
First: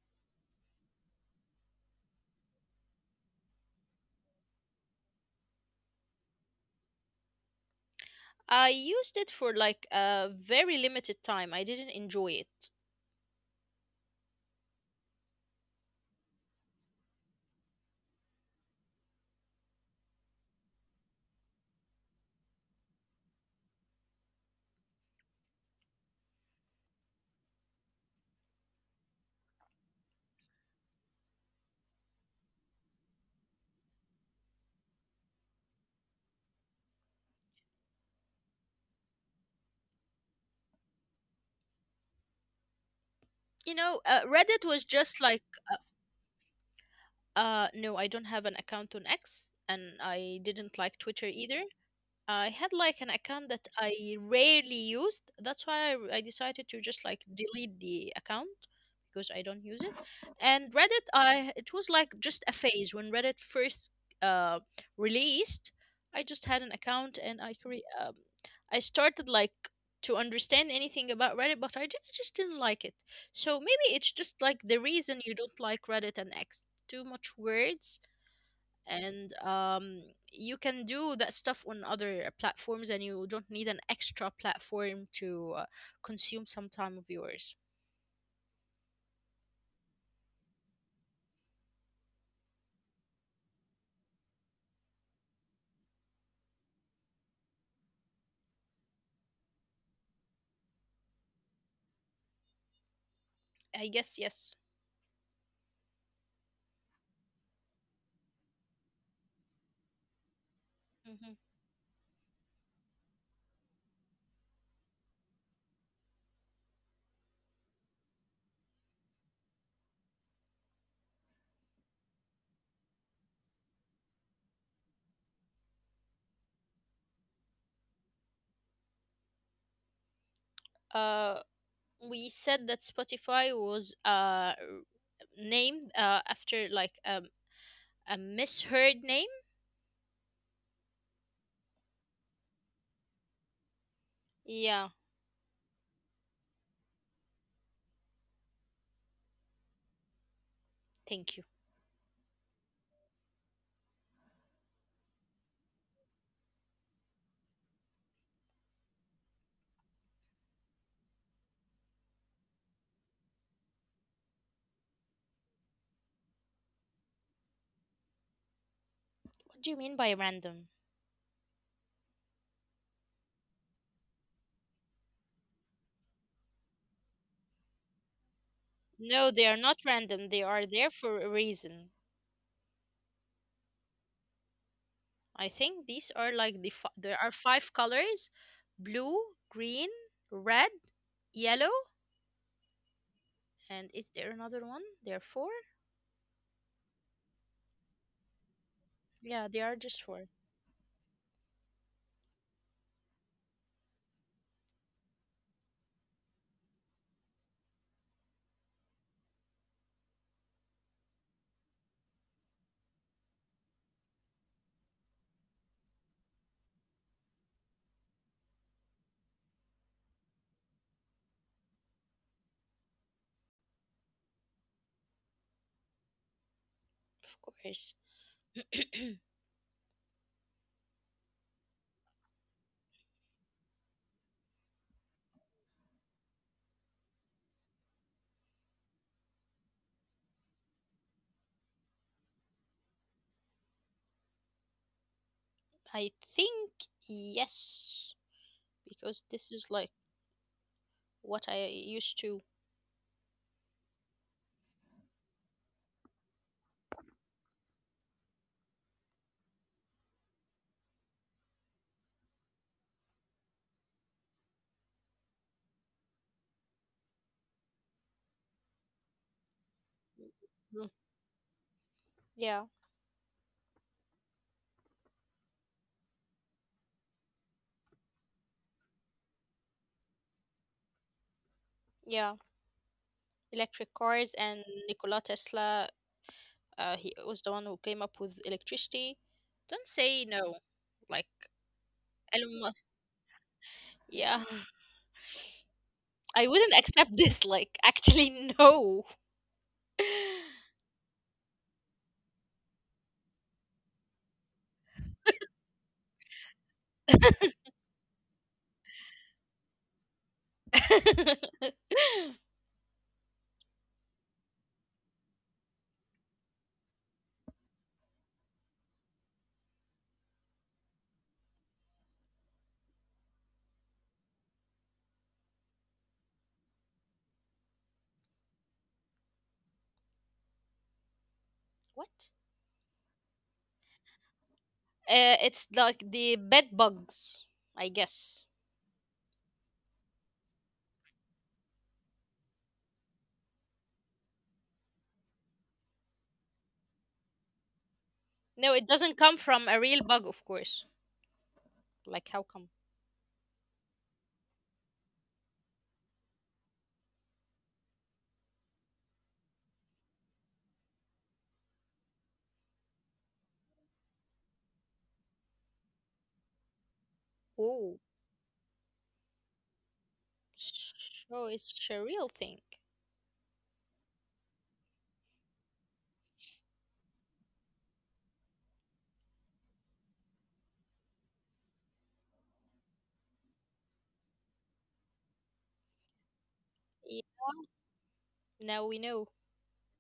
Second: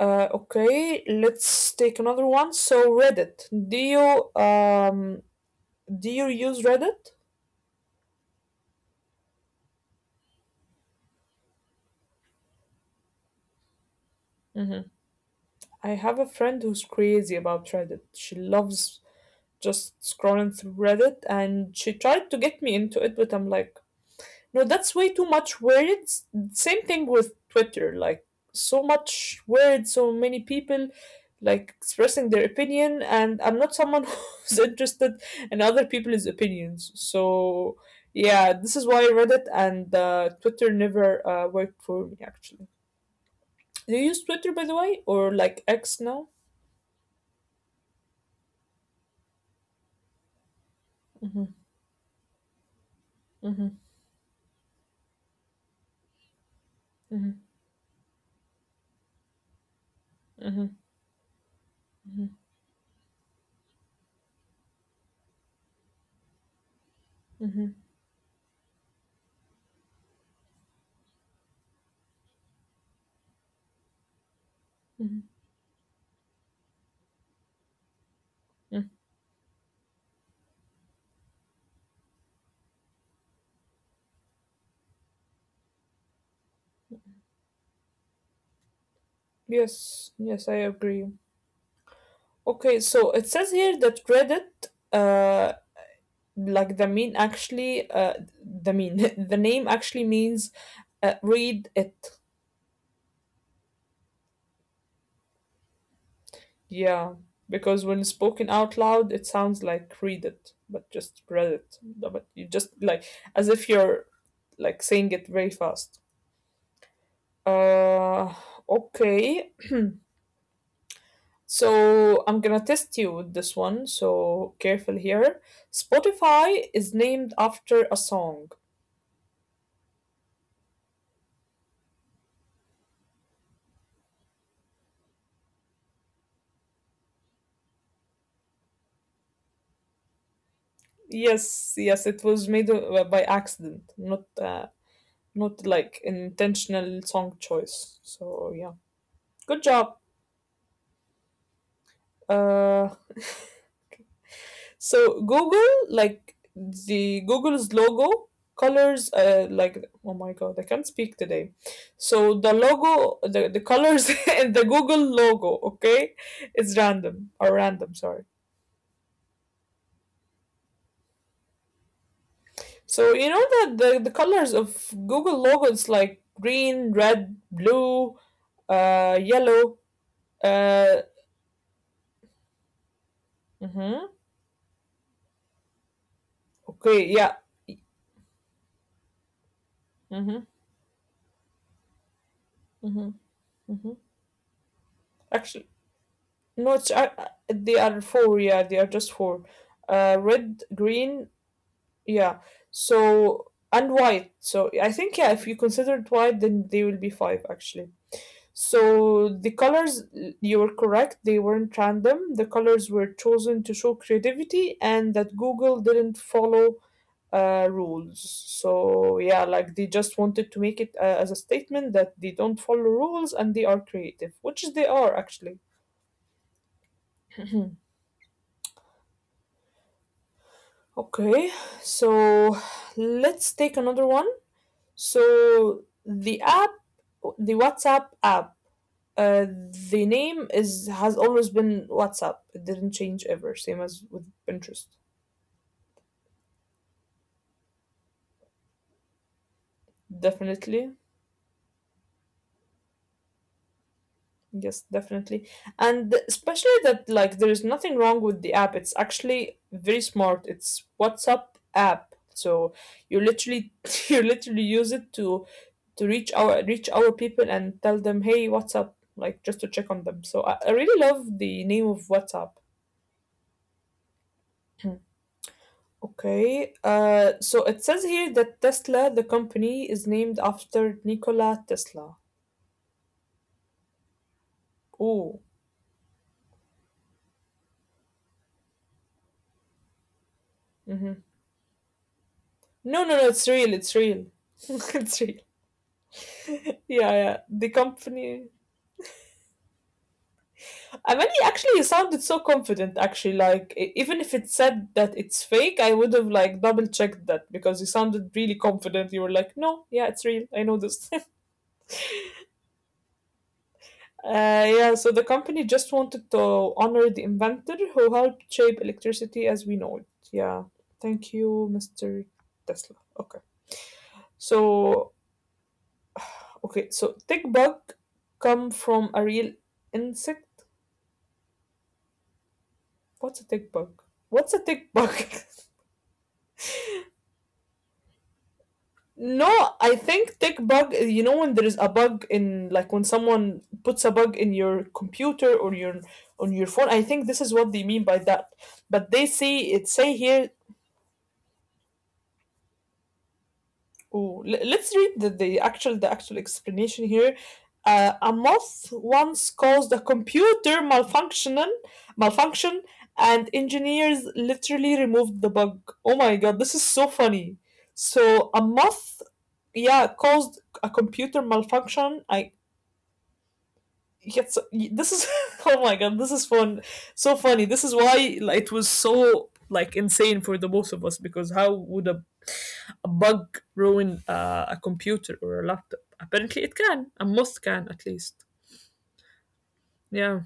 A: Uh, okay, let's take another one. So Reddit. Do you um do you use Reddit?
B: I used it for like a very limited time. I didn't enjoy it.
A: Mm-hmm. I have a friend who's crazy about Reddit. She loves just scrolling through Reddit and she tried to get me into it, but I'm like, no, that's way too much words. Same thing with Twitter, like so much words, so many people like expressing their opinion and I'm not someone who's interested in other people's opinions. So yeah, this is why Reddit and uh, Twitter never uh, worked for me actually.
B: You
A: Do
B: know,
A: you
B: uh,
A: use Twitter
B: Reddit
A: by the
B: was
A: way
B: just
A: or
B: like
A: like X now?
B: Uh, no, I don't have an account on X, and I didn't like Twitter either. I had like an account that
A: Hmm.
B: I rarely used. That's why I, I decided to just like
A: Mhm,
B: delete the account because I don't use it. And
A: mhm,
B: Reddit, I it was like
A: mhm,
B: just a phase when Reddit first uh, released. I just had an account and I
A: mhm,
B: cre- um, I started like to understand anything about Reddit, but I ju- I just didn't like it. So maybe it's just like the reason
A: mhm,
B: you don't like Reddit and X. Too much words,
A: mhm.
B: and um, you can do that stuff on other platforms, and you don't need an extra platform to uh, consume some time of yours.
A: Yes, yes, I agree. Okay, so it says here that credit, uh, like the mean actually, uh, the mean, the name actually means uh, read it.
B: I guess yes.
A: Yeah, because when spoken out loud, it sounds like read it, but just
B: hmm
A: read it. No, but you just like as if you're like saying it very fast. Uh, okay. So I'm gonna test you with this one, so careful here. Spotify is named after a song.
B: Uh, we said that Spotify was uh named uh after like um a misheard name.
A: Yes, yes, it was made uh, by accident, not uh,
B: Yeah,
A: not like intentional song choice. So yeah, good job.
B: thank you.
A: Uh, So Google, like the Google's logo colors uh like oh my god, I can't speak today, so the logo, the, the colors in the Google logo, okay, it's random. Or random, sorry.
B: What do you mean by random?
A: So you know that the, the colors of Google logo is like green, red, blue, uh
B: No, they are
A: yellow.
B: not random. They are there
A: uh
B: for a reason.
A: mm-hmm.
B: I think these are like the fi-
A: Okay,
B: there are
A: yeah.
B: five colors: blue, green,
A: Mm-hmm,
B: red, yellow,
A: mm-hmm,
B: and
A: mm-hmm.
B: is there another one? There are four.
A: Actually, no, it's uh, uh, they are four. Yeah, they are just
B: Yeah,
A: four.
B: they are just
A: Uh,
B: four,
A: red, green. Yeah. So and white. So I think yeah, if you consider it white, then they will be five actually. So the colors, you were correct. They weren't random. The colors were chosen to show creativity and that Google didn't follow uh, rules. So yeah, like they just wanted to make it uh, as a statement that they don't follow rules and they are creative, which is they are actually.
B: of course.
A: Okay, so let's take another one. So the app, the WhatsApp app, uh, the name is has always been WhatsApp. It didn't change ever, same as with Pinterest.
B: I think yes, because this is like
A: Definitely,
B: what I used to.
A: yes, definitely, and especially that like there is nothing wrong with the app. It's actually very smart. It's WhatsApp app, so you literally you literally use it to to reach our reach our people and tell them, "Hey, what's up?" Like just to check on them. So I, I really love the
B: Mm.
A: name of WhatsApp.
B: Yeah,
A: Okay. Uh, so it says here that Tesla, the company, is named after Nikola Tesla.
B: yeah. Electric cars
A: Oh,
B: and Nikola Tesla, uh, he was the one who came up with electricity. Don't
A: ooh.
B: say
A: Hmm.
B: no. Like
A: No, no, no.
B: Elon
A: It's
B: Musk.
A: real. It's real. It's
B: Yeah.
A: real. Yeah,
B: I
A: yeah.
B: wouldn't
A: The
B: accept this.
A: company.
B: Like, actually, no.
A: I mean, he actually sounded so confident. Actually, like e- even if it said that it's fake, I would have like double checked that because you sounded really confident. You were like, "No, yeah, it's real. I know this." Uh, yeah, so the company just wanted to honor the inventor who helped shape electricity as we know it. Yeah, thank you, mister Tesla. Okay, so okay, so tick bug come from a real insect.
B: What?
A: What's a tick bug? What's a tick bug?
B: Uh, it's like the bed bugs, I guess.
A: No, I think tick bug. You know when there is a bug in like when someone puts a bug in your computer or your on your phone. I think this is what they mean by that, but they
B: No, it
A: say
B: doesn't
A: it
B: come
A: say
B: from a
A: here.
B: real bug, of course. Like, how come?
A: Oh, le- let's read the, the actual the actual explanation here. Uh, a moth once caused a computer malfunctioning malfunction, and engineers literally removed the bug. Oh my god, this is so funny.
B: Oh,
A: So a moth, yeah, caused a computer
B: so it's
A: malfunction.
B: a
A: I
B: real thing.
A: yes, this is oh my god, this is fun, so funny. This is why like, it was so like insane for the both of us because how would a a bug ruin uh, a computer or a laptop? Apparently, it can, and moth
B: Y-
A: can at least.
B: now we know.
A: Yeah,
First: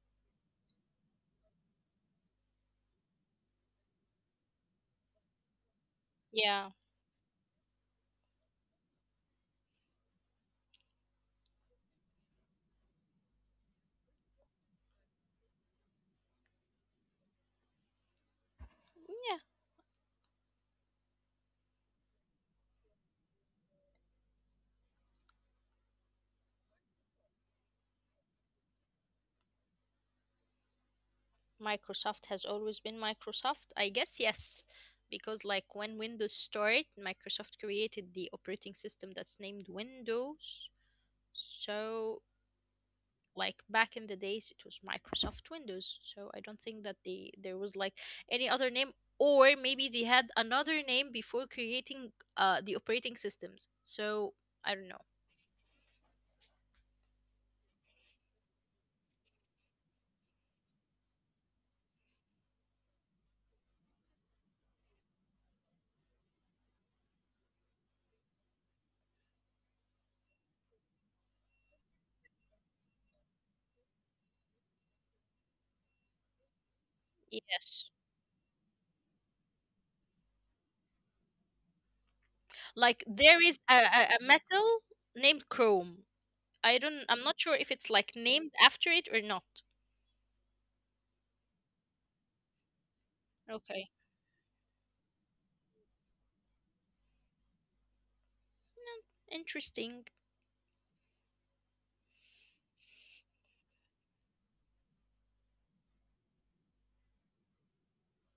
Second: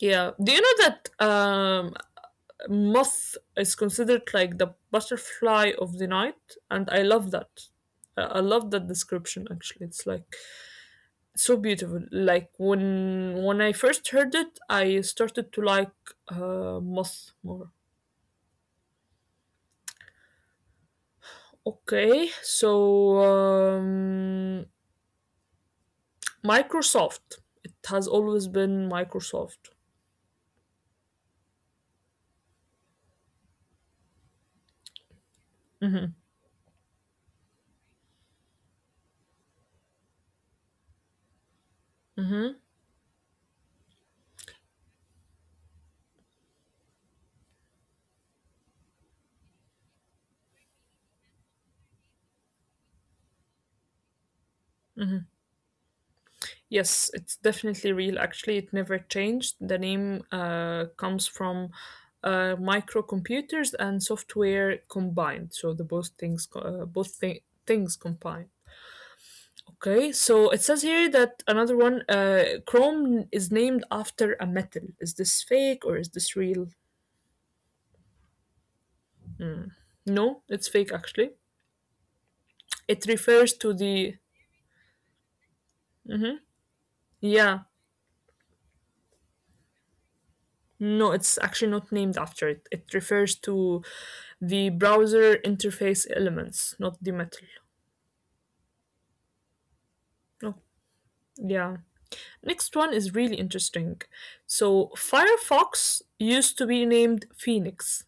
A: yeah. Do you know that um, moth is considered like the butterfly of the night,
B: Yeah.
A: and I love that. I I love that description actually. It's like so beautiful. Like when when I first heard it, I started to like uh, moth more.
B: Yeah,
A: Okay, so um, Microsoft. It has always been Microsoft.
B: Microsoft has always been Microsoft. I guess yes, because like when Windows started, Microsoft created the operating system that's named Windows. So like back in the days it was Microsoft Windows. So I don't think that they there was like any other name, or maybe they had another name before creating uh the operating systems. So I don't know.
A: Yes, it's definitely real. Actually, it never changed. The name uh, comes from uh, microcomputers and software combined. So the both things, co- uh, both th- things combined. Okay, so it says here that another one, uh, Chrome is named after a metal. Is this fake or is this real?
B: Yes.
A: No, it's fake actually.
B: Like
A: It
B: there is a,
A: refers to
B: a, a
A: the,
B: metal named Chrome. I don't, I'm not sure if
A: yeah,
B: it's like named after it or not.
A: no, it's actually not named after it. It refers
B: Okay.
A: to the browser interface elements, not the metal.
B: No, interesting.
A: No, yeah. Next one is really interesting. So, Firefox used to be named Phoenix.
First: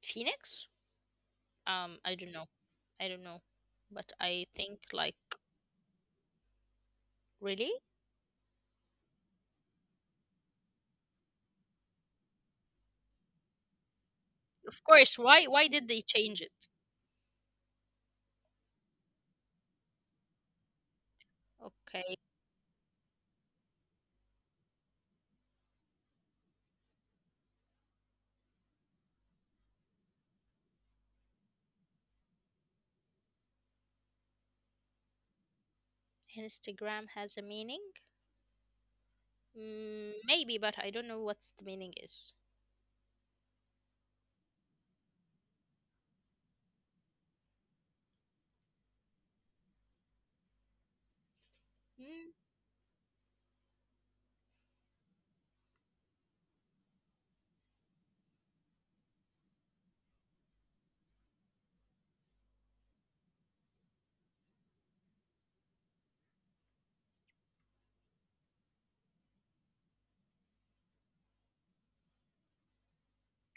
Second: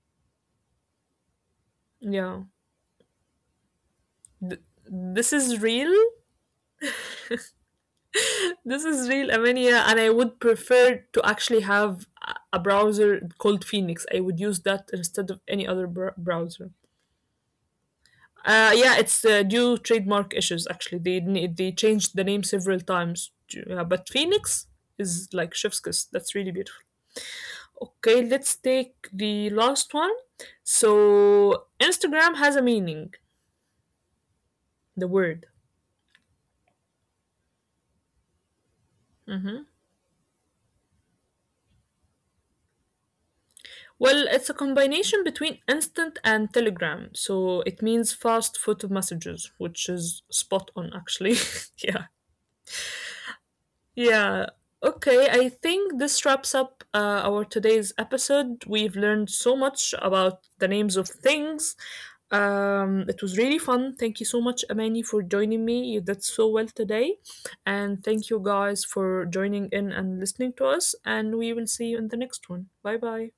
B: Phoenix? Um, I don't
A: Yeah.
B: know. I don't know. But I
A: Th-
B: think like
A: this is real.
B: really?
A: This is real, Amenia, and I would prefer to actually have a a browser called Phoenix. I would use
B: Of
A: that
B: course,
A: instead of
B: why
A: any
B: why did
A: other
B: they
A: br-
B: change it?
A: browser. Uh, yeah, it's uh, due trademark issues. Actually, they n- they
B: Okay.
A: changed the name several times. Yeah, but Phoenix is like chef's kiss. That's really beautiful. Okay, let's take the last one. So Instagram has a meaning. The word.
B: Instagram has a meaning?
A: Mhm.
B: Mm, maybe, but I don't know what's the meaning is.
A: Well, it's a combination between instant and telegram. So it means fast photo messages, which is spot on actually. Yeah.
B: Hmm,
A: Yeah. Okay, I think this wraps up uh, our today's episode. We've learned so much about the names of things. Um, it was really fun. Thank you so much, Amani, for joining me. You did so well today. And thank you guys for joining in and listening to us. And we will see you in the next one. Bye bye.